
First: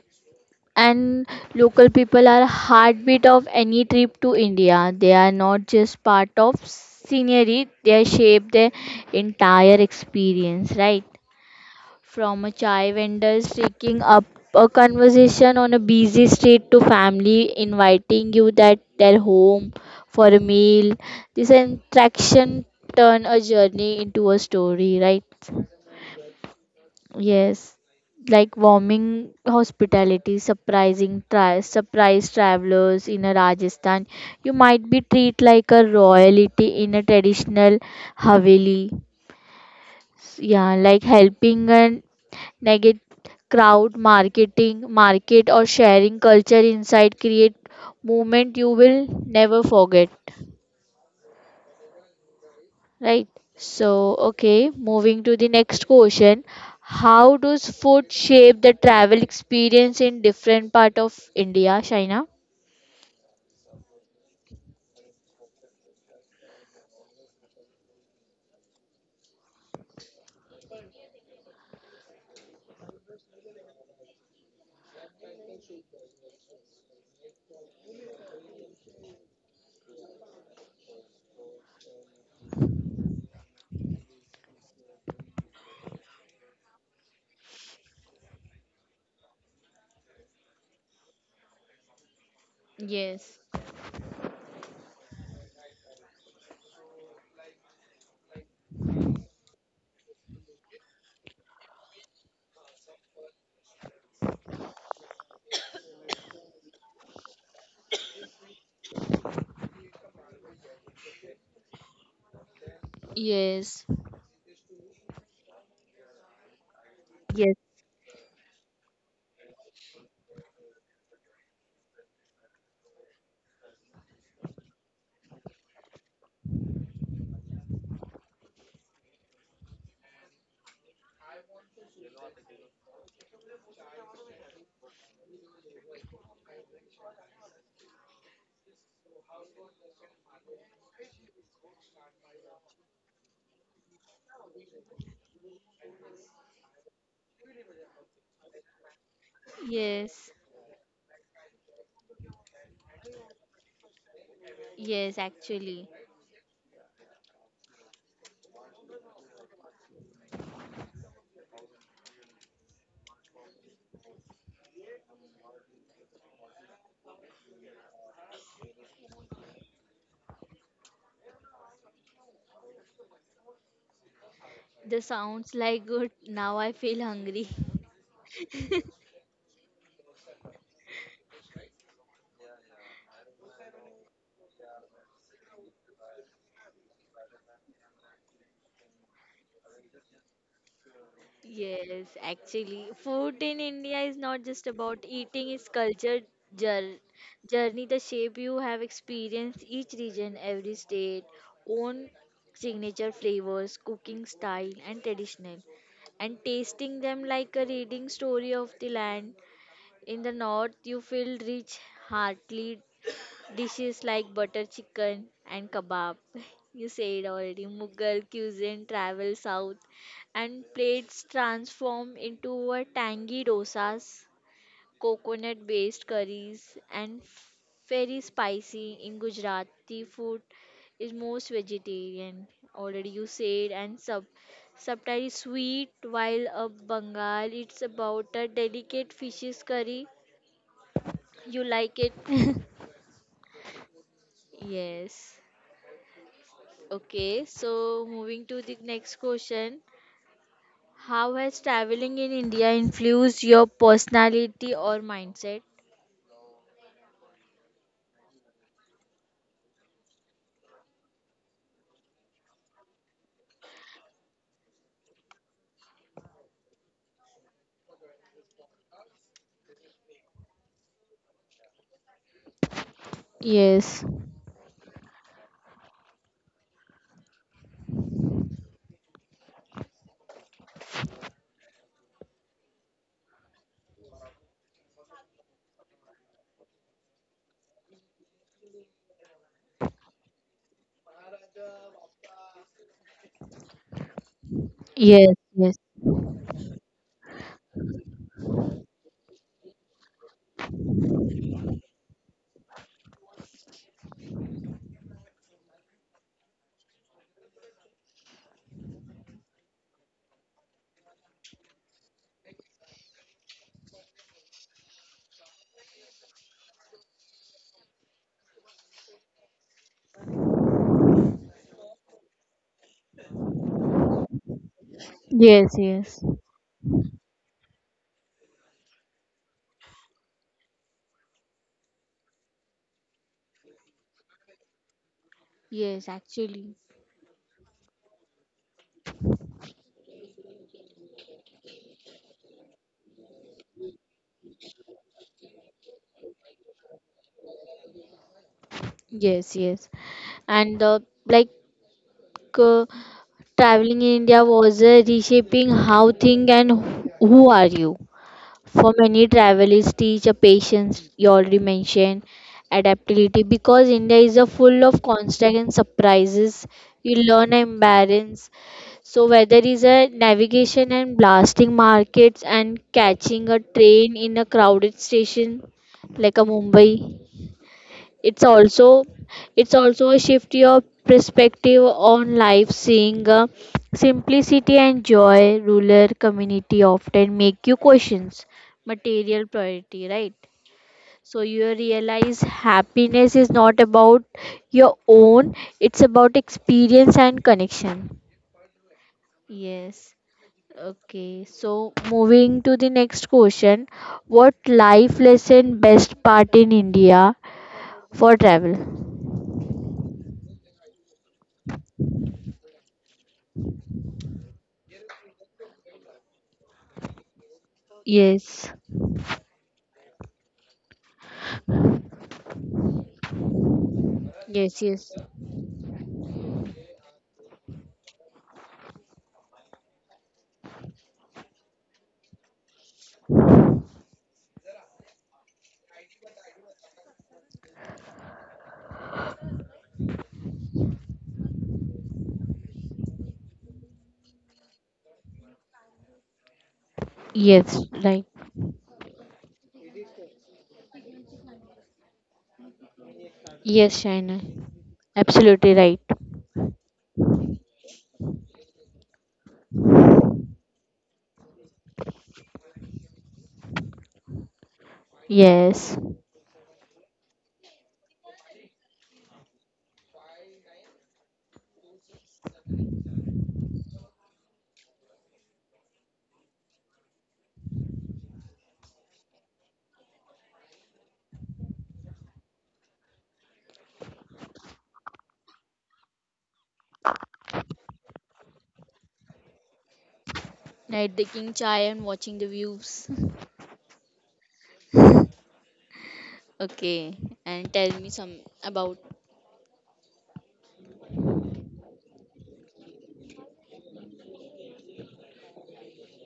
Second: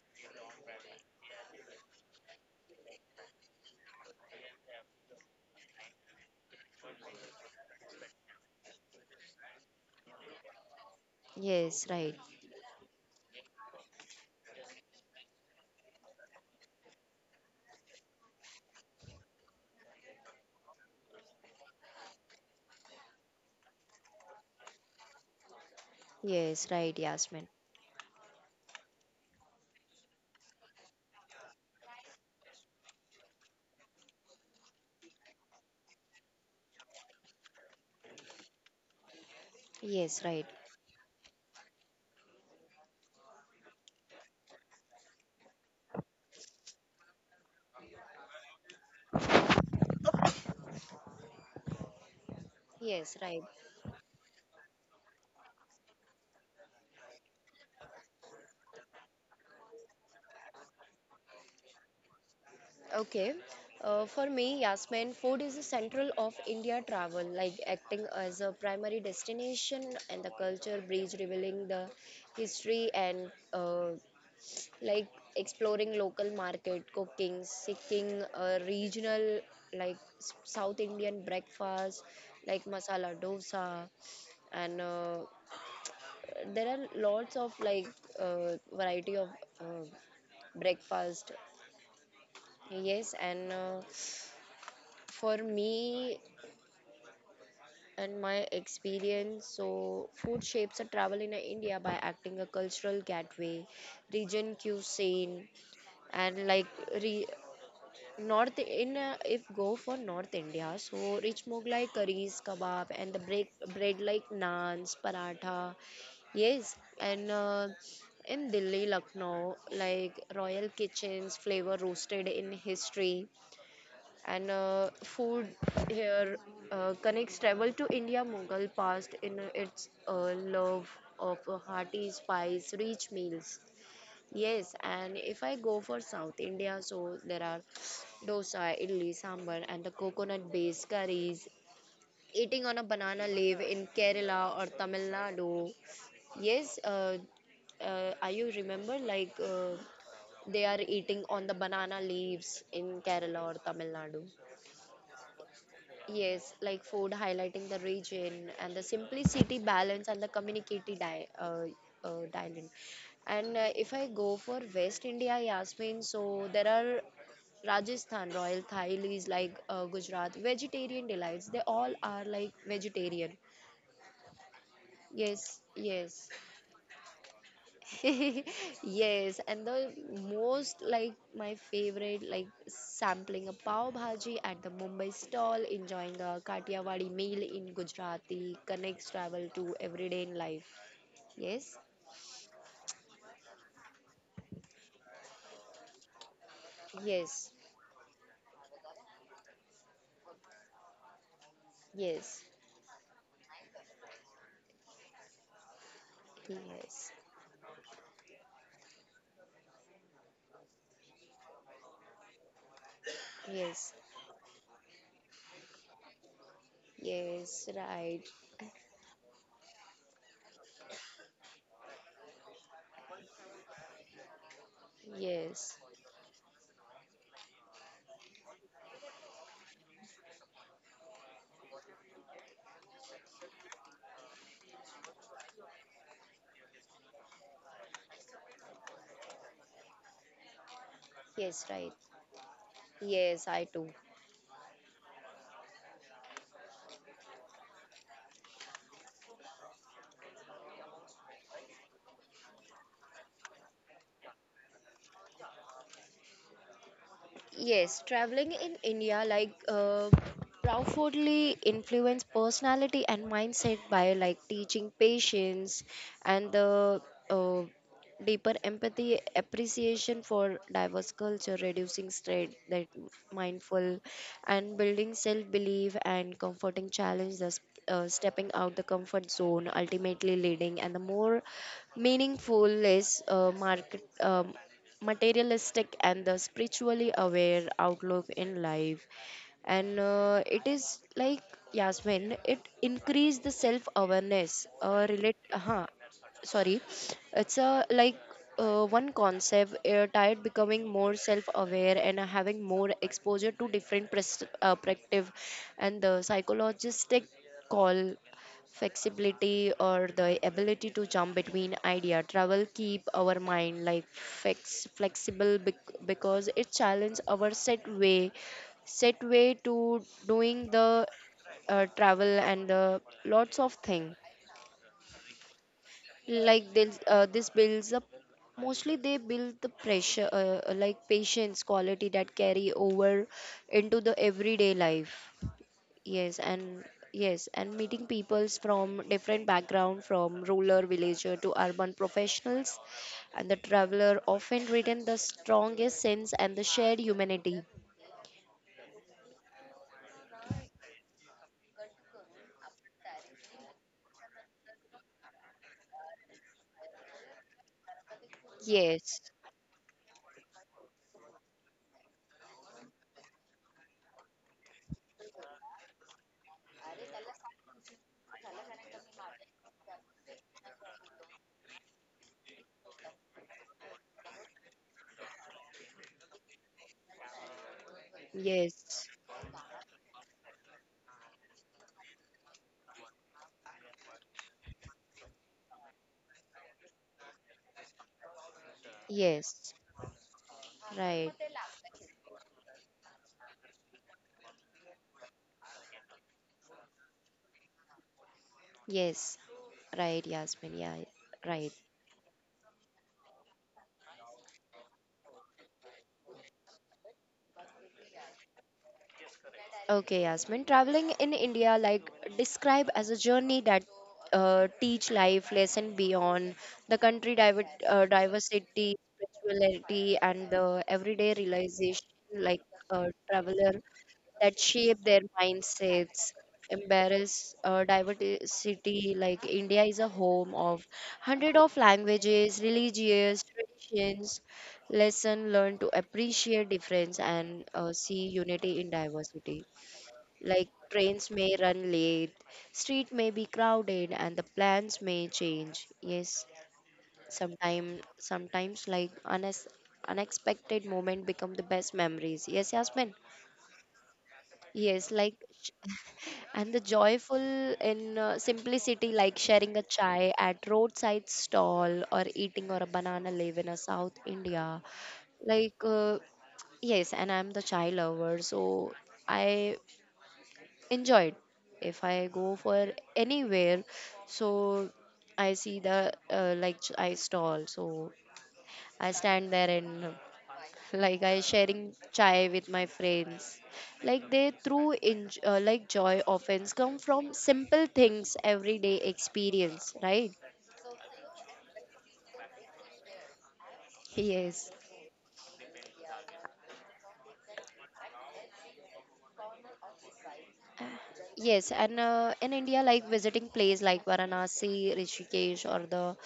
Speaker 1: and local people are heartbeat of any trip to India. They are not just part of scenery; they shape the entire experience. Right,
Speaker 2: yes, right.
Speaker 1: from a chai vendor taking up a conversation on a busy street to family inviting you that their home for a meal. This interaction turn a journey into a story. Right.
Speaker 2: Yes, right, Yasmin.
Speaker 1: Yes, like warming hospitality, surprising tri- surprise travelers in a Rajasthan. You might be treated like a royalty in a traditional haveli.
Speaker 2: Yes, right.
Speaker 1: Yeah, like helping a negative crowd, marketing, market or sharing culture inside create moment you will never forget.
Speaker 2: Yes,
Speaker 1: Right.
Speaker 2: right.
Speaker 1: So, okay, moving to the next question. How does food shape the travel experience in different part of India, Shaina?
Speaker 2: Okay. Uh, for me, Yasmin, food is the central of India travel, like acting as a primary destination and the culture bridge, revealing the history and uh, like exploring local market cooking seeking uh, regional like s- south Indian breakfast like masala dosa and uh, there are lots of like uh, variety of uh, breakfast. Yes,
Speaker 1: Yes,
Speaker 2: and uh, for me and my experience, so food shapes a travel in India by acting a cultural gateway, region cuisine, and like re- North in uh, if go for North India, so rich Mughlai curries, kebab, and the bread
Speaker 1: yes.
Speaker 2: bread like naans, paratha. Yes, and
Speaker 1: Yes.
Speaker 2: uh, in Delhi, Lucknow, like royal kitchens, flavor roasted in history, and uh, food here uh, connects travel to India Mughal past in its uh, love of hearty spice, rich meals. Yes, and if I go for South India, so there are dosa, idli, sambar, and the coconut based curries. Eating on a banana leaf in Kerala or Tamil Nadu. Yes, uh, uh, are you remember like uh,
Speaker 1: Yes,
Speaker 2: they are eating on the banana leaves in Kerala or Tamil Nadu?
Speaker 1: yes, actually.
Speaker 2: Yes, like food highlighting the region and the simplicity, balance, and the communicative di- uh, uh, dialect. And uh, if I go for West India, Yasmin, so there are Rajasthan, Royal Thailis, like uh, Gujarat, vegetarian delights. They all are like vegetarian.
Speaker 1: The sounds
Speaker 2: Yes,
Speaker 1: like good.
Speaker 2: yes.
Speaker 1: Now I feel hungry.
Speaker 2: Yes, and the most like my favorite like sampling a pav bhaji at the Mumbai stall, enjoying a Kathiawadi meal in Gujarati connects travel to everyday in life. Yes,
Speaker 1: Yes, actually, food in India is not just about eating, it's culture jour-
Speaker 2: yes,
Speaker 1: journey. The shape you have experienced each region, every state, own
Speaker 2: yes,
Speaker 1: signature flavors, cooking style, and traditional. And tasting
Speaker 2: yes,
Speaker 1: them like a reading story of the land. In the north, you feel rich, heartily
Speaker 2: yes,
Speaker 1: dishes like butter chicken and kebab. You said already.
Speaker 2: yes, right.
Speaker 1: Mughal cuisine travels south and plates transform into a tangy dosas, coconut
Speaker 2: Yes,
Speaker 1: based curries, and f- very spicy in Gujarati food is most vegetarian. Already you said, and sub subtitle is sweet, while a Bengal it's about a delicate fishes curry. You
Speaker 2: yes, right.
Speaker 1: like it?
Speaker 2: Yes, I too.
Speaker 1: Yes. Okay, so moving to the next question. How has traveling in India influenced your personality or mindset?
Speaker 2: Yes, traveling in India like uh, profoundly influenced personality and mindset by like teaching patience and the uh, deeper empathy, appreciation for diverse culture, reducing stress, that mindful,
Speaker 1: Yes,
Speaker 2: and building self-belief and comforting challenge, thus uh, stepping out the comfort zone, ultimately leading and the more meaningful, less uh, market, um, materialistic, and the spiritually aware outlook in life. And uh, it is like, Yasmin, it increase the self awareness uh,
Speaker 1: yes,
Speaker 2: relate
Speaker 1: yes,
Speaker 2: uh, sorry, it's a like uh, one concept uh, tired becoming more self aware and having more exposure to different pres- uh, perspective and the psychologistic call flexibility or the ability to jump between idea. Travel keep our mind like flex- flexible bec- because it challenges our set way set way to doing the uh, travel and uh, lots of thing
Speaker 1: yes, yes,
Speaker 2: like this uh, this builds up. Mostly they build the pressure uh, uh, like patience quality that carry over into the everyday life.
Speaker 1: yes,
Speaker 2: yes
Speaker 1: actually.
Speaker 2: and yes and meeting peoples from different background, from rural villager to urban professionals, and the traveler often retain the strongest sense and the shared humanity.
Speaker 1: Yes, yes. And uh, like uh, traveling in India was uh, reshaping how think and who who are you. For
Speaker 2: Yes,
Speaker 1: many travelers, teach a patience you already mentioned, adaptability because India is a full of constant and surprises. You learn and balance. So whether it's a navigation and blasting markets and catching a train in a crowded station like a Mumbai, it's also,
Speaker 2: yes,
Speaker 1: it's also a shift your perspective on life seeing uh, simplicity and joy ruler community often make you questions material
Speaker 2: yes.
Speaker 1: priority, right?
Speaker 2: Right.
Speaker 1: So you realize happiness is not about your own, it's about experience and connection.
Speaker 2: Yes.
Speaker 1: Yes.
Speaker 2: Right, Yasmin. Yeah.
Speaker 1: Okay,
Speaker 2: Right.
Speaker 1: so moving to the next question. What life lesson best part in India for travel?
Speaker 2: Okay, Yasmin. Traveling in India, like describe as a journey that uh, teach life lesson beyond the country diver- uh,
Speaker 1: Yes,
Speaker 2: diversity, spirituality, and the everyday realization, like a traveler that
Speaker 1: yes,
Speaker 2: shape
Speaker 1: yes,
Speaker 2: their mindsets. Embrace uh, diversity, like India is a home of hundred of languages, religious traditions. Lesson learn to appreciate difference and uh, see unity in diversity. Like trains may run late, street may be crowded, and the plans may change. Yes,
Speaker 1: yes,
Speaker 2: sometime,
Speaker 1: right.
Speaker 2: sometimes like unex- unexpected moment become the best memories. Yes, Yasmin.
Speaker 1: Yes, Shaina,
Speaker 2: Yes, like sh-
Speaker 1: absolutely right.
Speaker 2: and the joyful in uh, simplicity, like sharing a chai at roadside stall or eating or a banana leaf in a South India, like.
Speaker 1: Yes,
Speaker 2: Uh, Yes, and I'm the chai lover, so I enjoyed, if I go for anywhere, so I see the uh, like ch- I stall, so I stand there and uh, like I sharing chai with my friends like they through in uh, like joy often come from simple things everyday experience, right?
Speaker 1: like drinking chai and watching the views.
Speaker 2: Yes.
Speaker 1: Okay, and tell me some about.
Speaker 2: Yes, and uh, in India, like visiting place like Varanasi, Rishikesh, or the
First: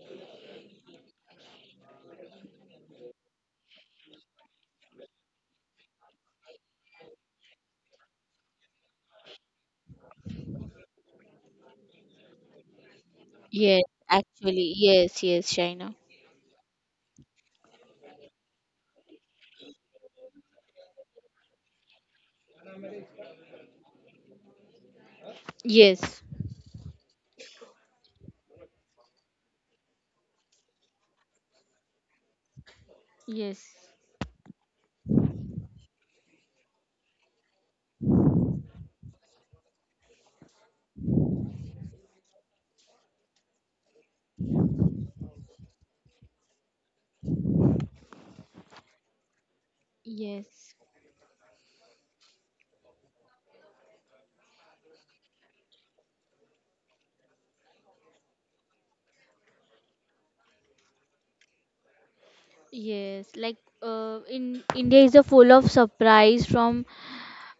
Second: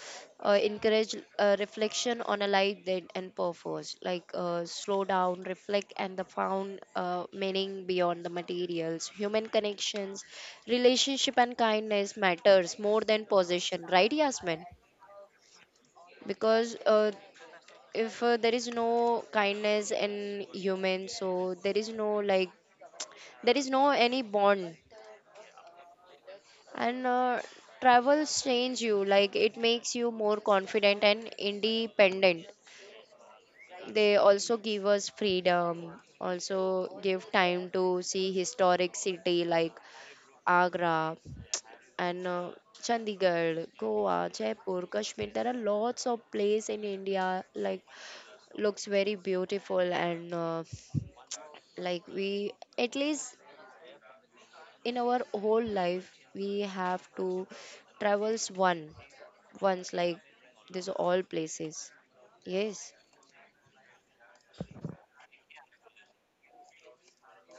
Speaker 2: uh, encourage uh, reflection on a life that and purpose. Like uh, slow down, reflect, and the found uh, meaning beyond the materials. Human connections, relationship, and kindness matters more than
Speaker 1: Yes,
Speaker 2: possession, right, Yasmin?
Speaker 1: actually, yes, yes, Shaina.
Speaker 2: Because uh, if uh, there is no kindness in human, so there is no like there is no any bond.
Speaker 1: Yes,
Speaker 2: And uh, travels change you, like it makes you more confident and independent.
Speaker 1: yes,
Speaker 2: They also give us freedom, also give time to see historic city like Agra and uh, Chandigarh, Goa, Jaipur, Kashmir. There are lots of place in India like looks very beautiful and uh,
Speaker 1: yes,
Speaker 2: like we at least in our whole life we have to travels one once like this all places. Yes,
Speaker 1: yes. Like, uh, in India is a full of surprise from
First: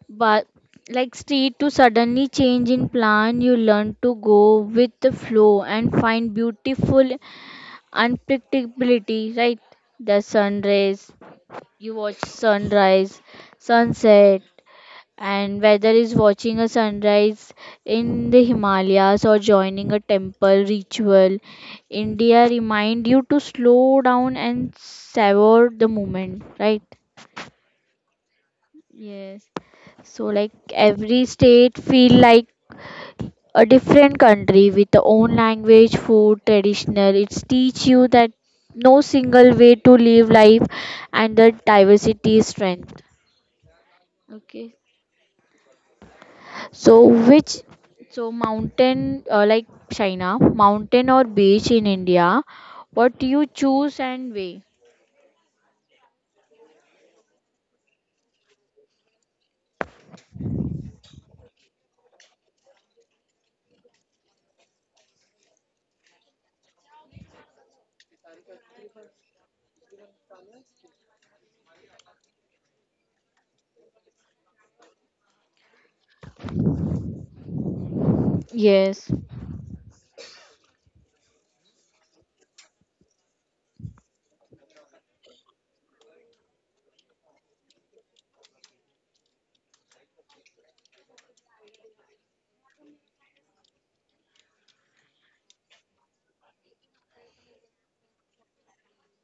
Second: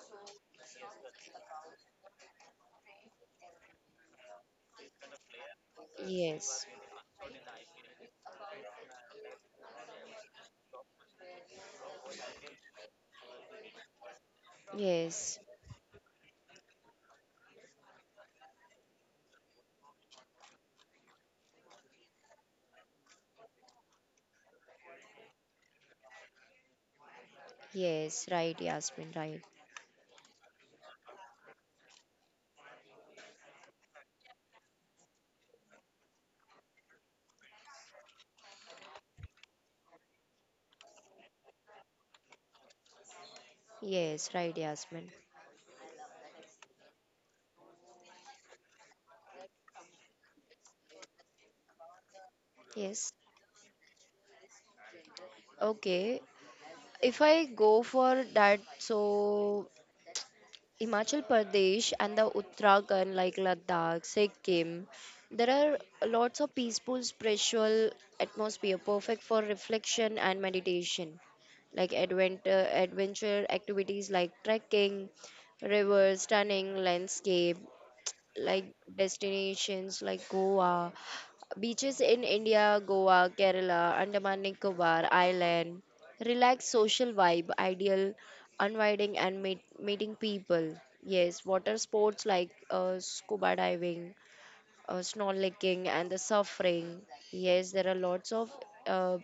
Speaker 1: but like street to suddenly change in plan. You learn to go with the flow and find
Speaker 2: yes,
Speaker 1: beautiful unpredictability, right? The sun rays, you watch sunrise, sunset,
Speaker 2: yes,
Speaker 1: and whether is watching a sunrise in the Himalayas or joining a temple ritual, India remind you to slow down and savor the moment, right?
Speaker 2: yes, right, Yasmin. Right.
Speaker 1: Yes. So like every state feel like a different country with the own language food traditional, it's teach you that no single way to live life, and the diversity is strength.
Speaker 2: Yes, right,
Speaker 1: Okay.
Speaker 2: Yasmin.
Speaker 1: So which, so mountain, uh, like china mountain or beach in India,
Speaker 2: Yes.
Speaker 1: what you choose and way?
Speaker 2: Okay, if I go for that, so Himachal Pradesh and the Uttarakhand, like Ladakh, Sikkim, there are lots of peaceful spiritual atmosphere, perfect for reflection and meditation, like adventure, adventure activities like trekking, rivers, stunning landscape, like
Speaker 1: Yes,
Speaker 2: destinations like Goa, beaches in India, Goa, Kerala, Andaman Nicobar Island. Relaxed social vibe, ideal unwinding and meet, meeting people. Yes, water sports like uh, scuba diving, uh, snorkeling, and the suffering. Yes, there are lots of uh,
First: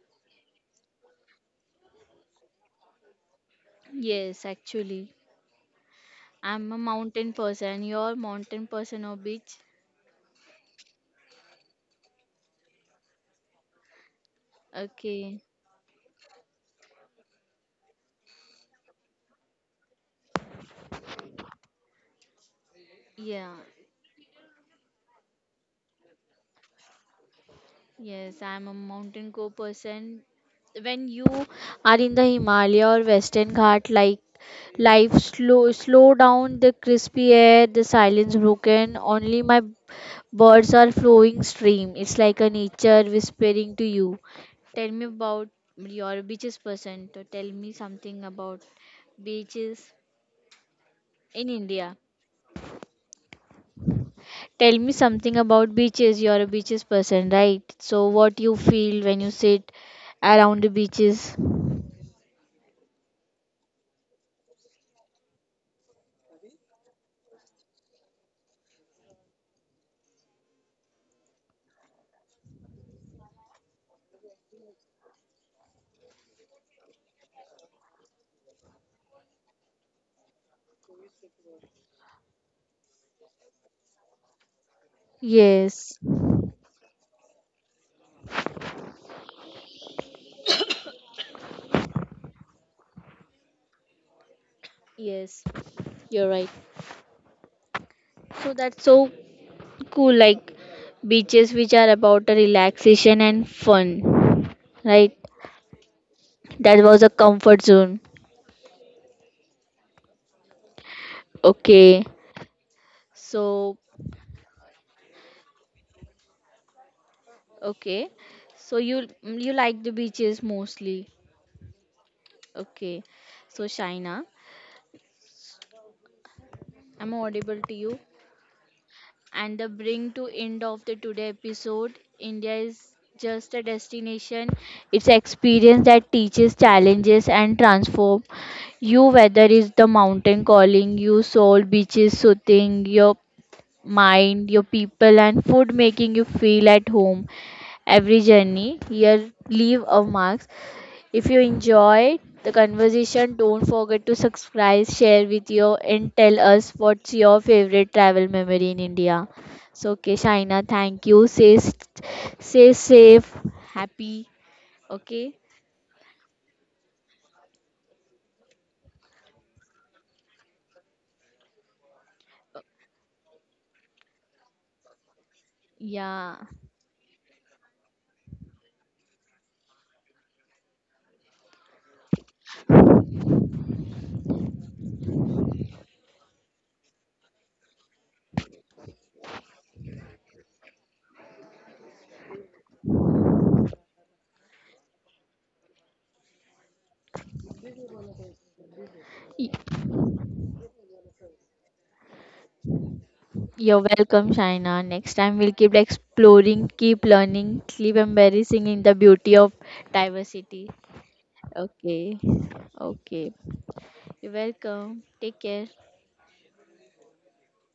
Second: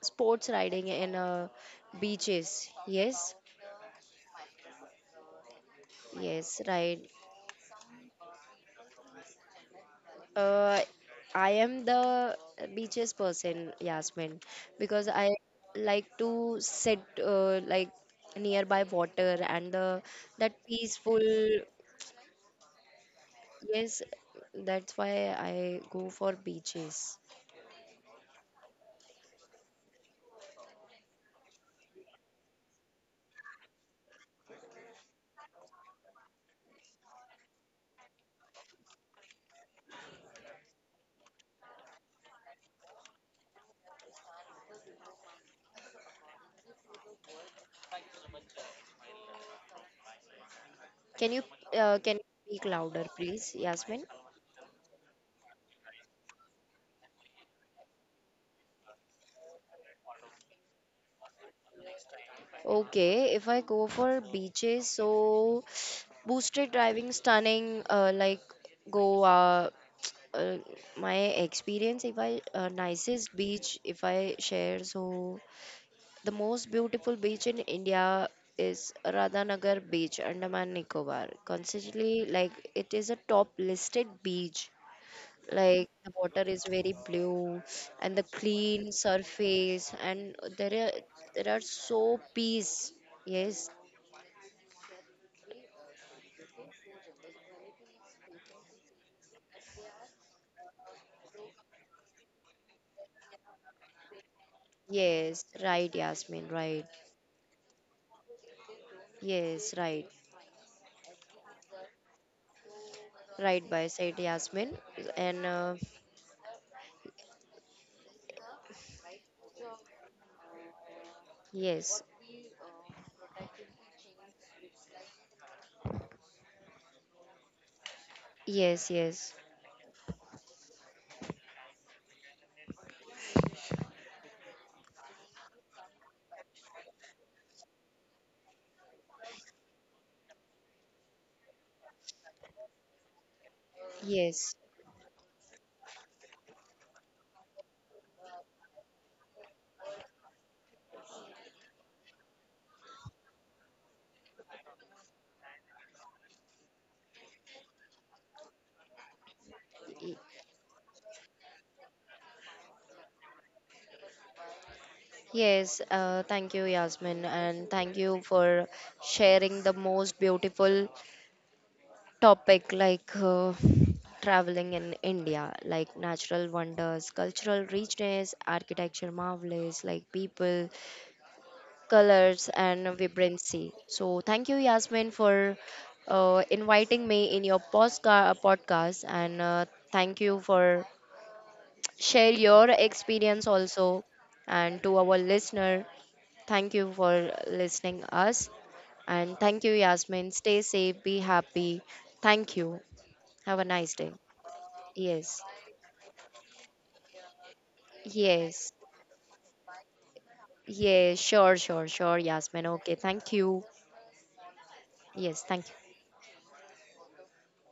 Speaker 2: sports riding in uh, beaches. Yes,
Speaker 1: yes, actually.
Speaker 2: yes,
Speaker 1: I'm a
Speaker 2: right.
Speaker 1: mountain person. You're mountain person or beach?
Speaker 2: Uh, I am the beaches person, Yasmin, because I
Speaker 1: Okay.
Speaker 2: like to sit uh, like nearby water and the that peaceful.
Speaker 1: Yeah.
Speaker 2: Yes, that's why I go for beaches.
Speaker 1: Yes, I'm a mountain go person. When you are in the Himalaya or Western Ghat, like life slow, slow down. The crispy air, the silence broken. Only my birds are flowing stream. It's like a nature whispering to you. Tell me about your beaches person. So tell me something about beaches
Speaker 2: Can you
Speaker 1: in India.
Speaker 2: uh, can you speak louder, please, Yasmin?
Speaker 1: Tell me something about beaches. You're a beaches person, right? So what you feel when you sit around the beaches?
Speaker 2: Okay, if I go for beaches, so boosted driving stunning, uh, like Goa. Uh, uh, my experience, if I uh, nicest beach, if I share, so the most beautiful beach in India is Radhanagar Beach, Andaman Nicobar. Constantly, like it is a top listed beach, like
Speaker 1: Yes,
Speaker 2: the water is very blue and the clean surface and there are there are so peace. Yes,
Speaker 1: yes, you're right. So that's so cool, like beaches which are about a relaxation and fun, right?
Speaker 2: yes, right, Yasmin.
Speaker 1: That
Speaker 2: Right.
Speaker 1: was a comfort zone.
Speaker 2: Yes, right.
Speaker 1: Okay,
Speaker 2: Right,
Speaker 1: so
Speaker 2: by said, Yasmin. And uh,
Speaker 1: okay, so you you like the beaches mostly.
Speaker 2: yes,
Speaker 1: Okay, so Shaina, I'm audible to you.
Speaker 2: yes, yes,
Speaker 1: And the bring to end of the today episode. India is just a destination. It's experience that teaches challenges and transform you whether is the mountain calling you soul beaches soothing your mind
Speaker 2: yes,
Speaker 1: your people and food making you feel at home, every journey here leave a mark. If you enjoyed the conversation, don't forget to subscribe, share with you, and tell us what's your favorite travel memory in India. So, okay,
Speaker 2: y-
Speaker 1: Shaina, thank you. Stay, s- stay safe, happy. Okay,
Speaker 2: yes. uh, thank you, Yasmin, and thank you for sharing the most beautiful topic, like uh, traveling in India, like
Speaker 1: yeah.
Speaker 2: natural wonders, cultural richness, architecture marvelous, like people, colors, and vibrancy. So, thank you, Yasmin, for uh, inviting me in your postca- podcast, and uh, thank you for share your experience also, and to our listener, thank you for listening us, and
Speaker 1: Y-
Speaker 2: thank you, Yasmin. Stay safe, be happy. Thank you. Have a
Speaker 1: You're
Speaker 2: nice day.
Speaker 1: welcome, Shaina. Next time
Speaker 2: Yes,
Speaker 1: we'll keep exploring, keep learning, keep embarrassing
Speaker 2: yes,
Speaker 1: in the beauty of diversity.
Speaker 2: yes, sure, sure, sure,
Speaker 1: Okay,
Speaker 2: Yasmin. Okay,
Speaker 1: okay.
Speaker 2: thank you.
Speaker 1: You're welcome. Take
Speaker 2: Yes,
Speaker 1: care.
Speaker 2: thank you.